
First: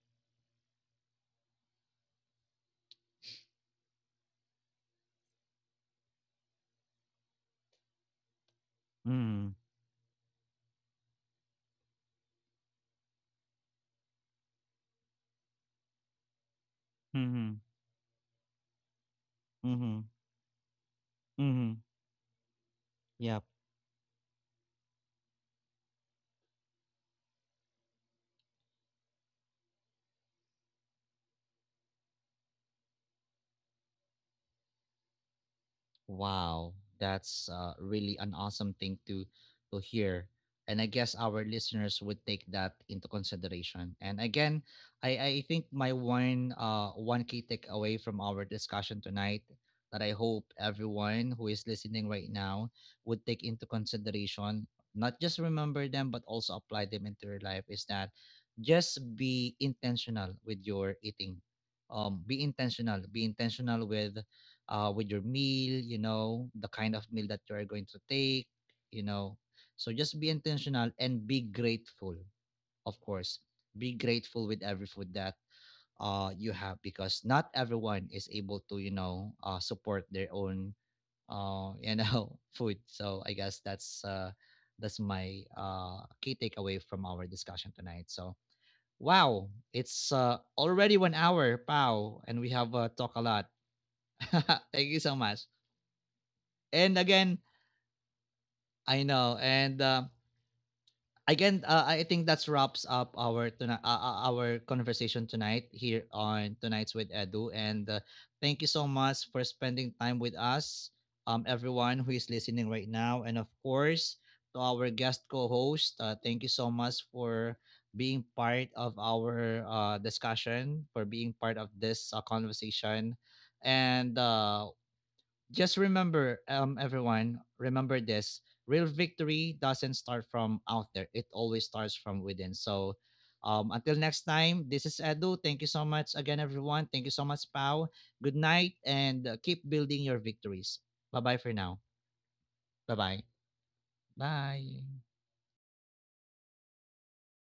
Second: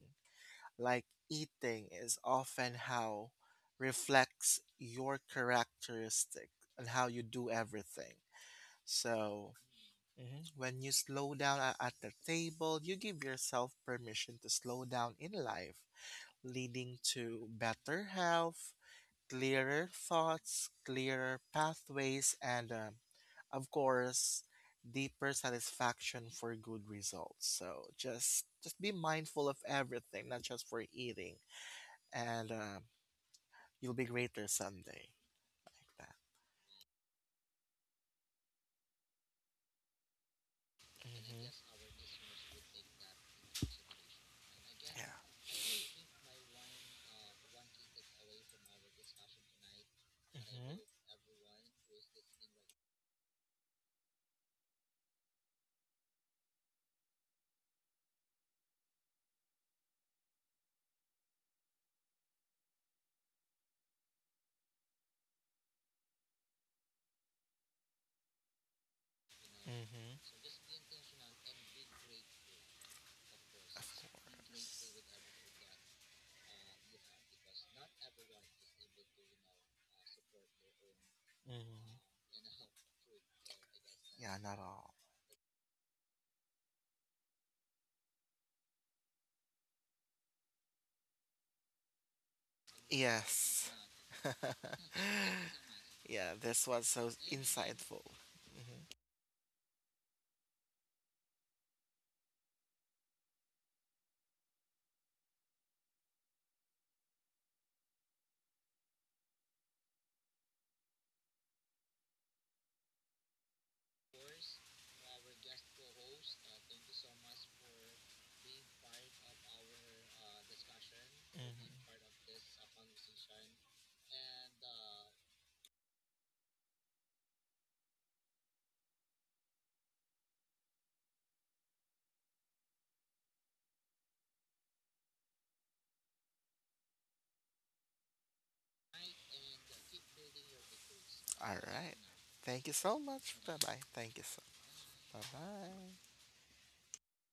like eating, is often how reflects your characteristic and how you do everything.
Mm-hmm.
So, mhm, when you slow down at the table, you give yourself permission to slow down in life, leading to
Hmm.
better health, clearer
Hmm.
thoughts, clearer
Hmm.
pathways, and
Yeah.
of course, deeper satisfaction for good results. So just be mindful of everything, not just for eating, and you'll be greater someday. Like that.
Wow, that's really an awesome thing to hear. And I guess our
Hmm.
listeners would take that into consideration. And again,
Yeah.
I think my one one key takeaway from our discussion tonight, that I hope
Hmm.
everyone who is listening right now would take into consideration, not just remember them but also apply them into your life, is that just be intentional with your eating. Be intentional. Be intentional with your meal, you know, the kind of meal that you are going to take, you know. So
Hmm.
just be intentional and be grateful, of course. Be grateful with every food that you have, because not everyone is able to, you know, support their own, you
Hmm.
know, food. So I guess
Yeah. Not all.
that's my key takeaway from our discussion tonight. So wow, it's already 1 hour, Pao, and we have talked a lot.
Yes.
Thank you so much.
Yeah. This was
And
so
again,
insightful. Hmm.
I know, and I I think that's wraps up our our conversation tonight here on tonight's with Edu. And thank you so much for spending time with us, everyone who is listening right now, and of course to our guest co-host. Thank you so much for being part of our discussion, for being
Hmm.
part of this conversation, and just remember, everyone, remember this: real victory doesn't start from out there; it always starts from within. So, until next time, this is Edu. Thank you so much again, everyone. Thank you so much, Pau. Good night, and keep building your victories. Bye bye for
All
now.
right. Thank you
Bye
so
bye.
much. Bye bye. Thank you so.
Bye.
Bye bye.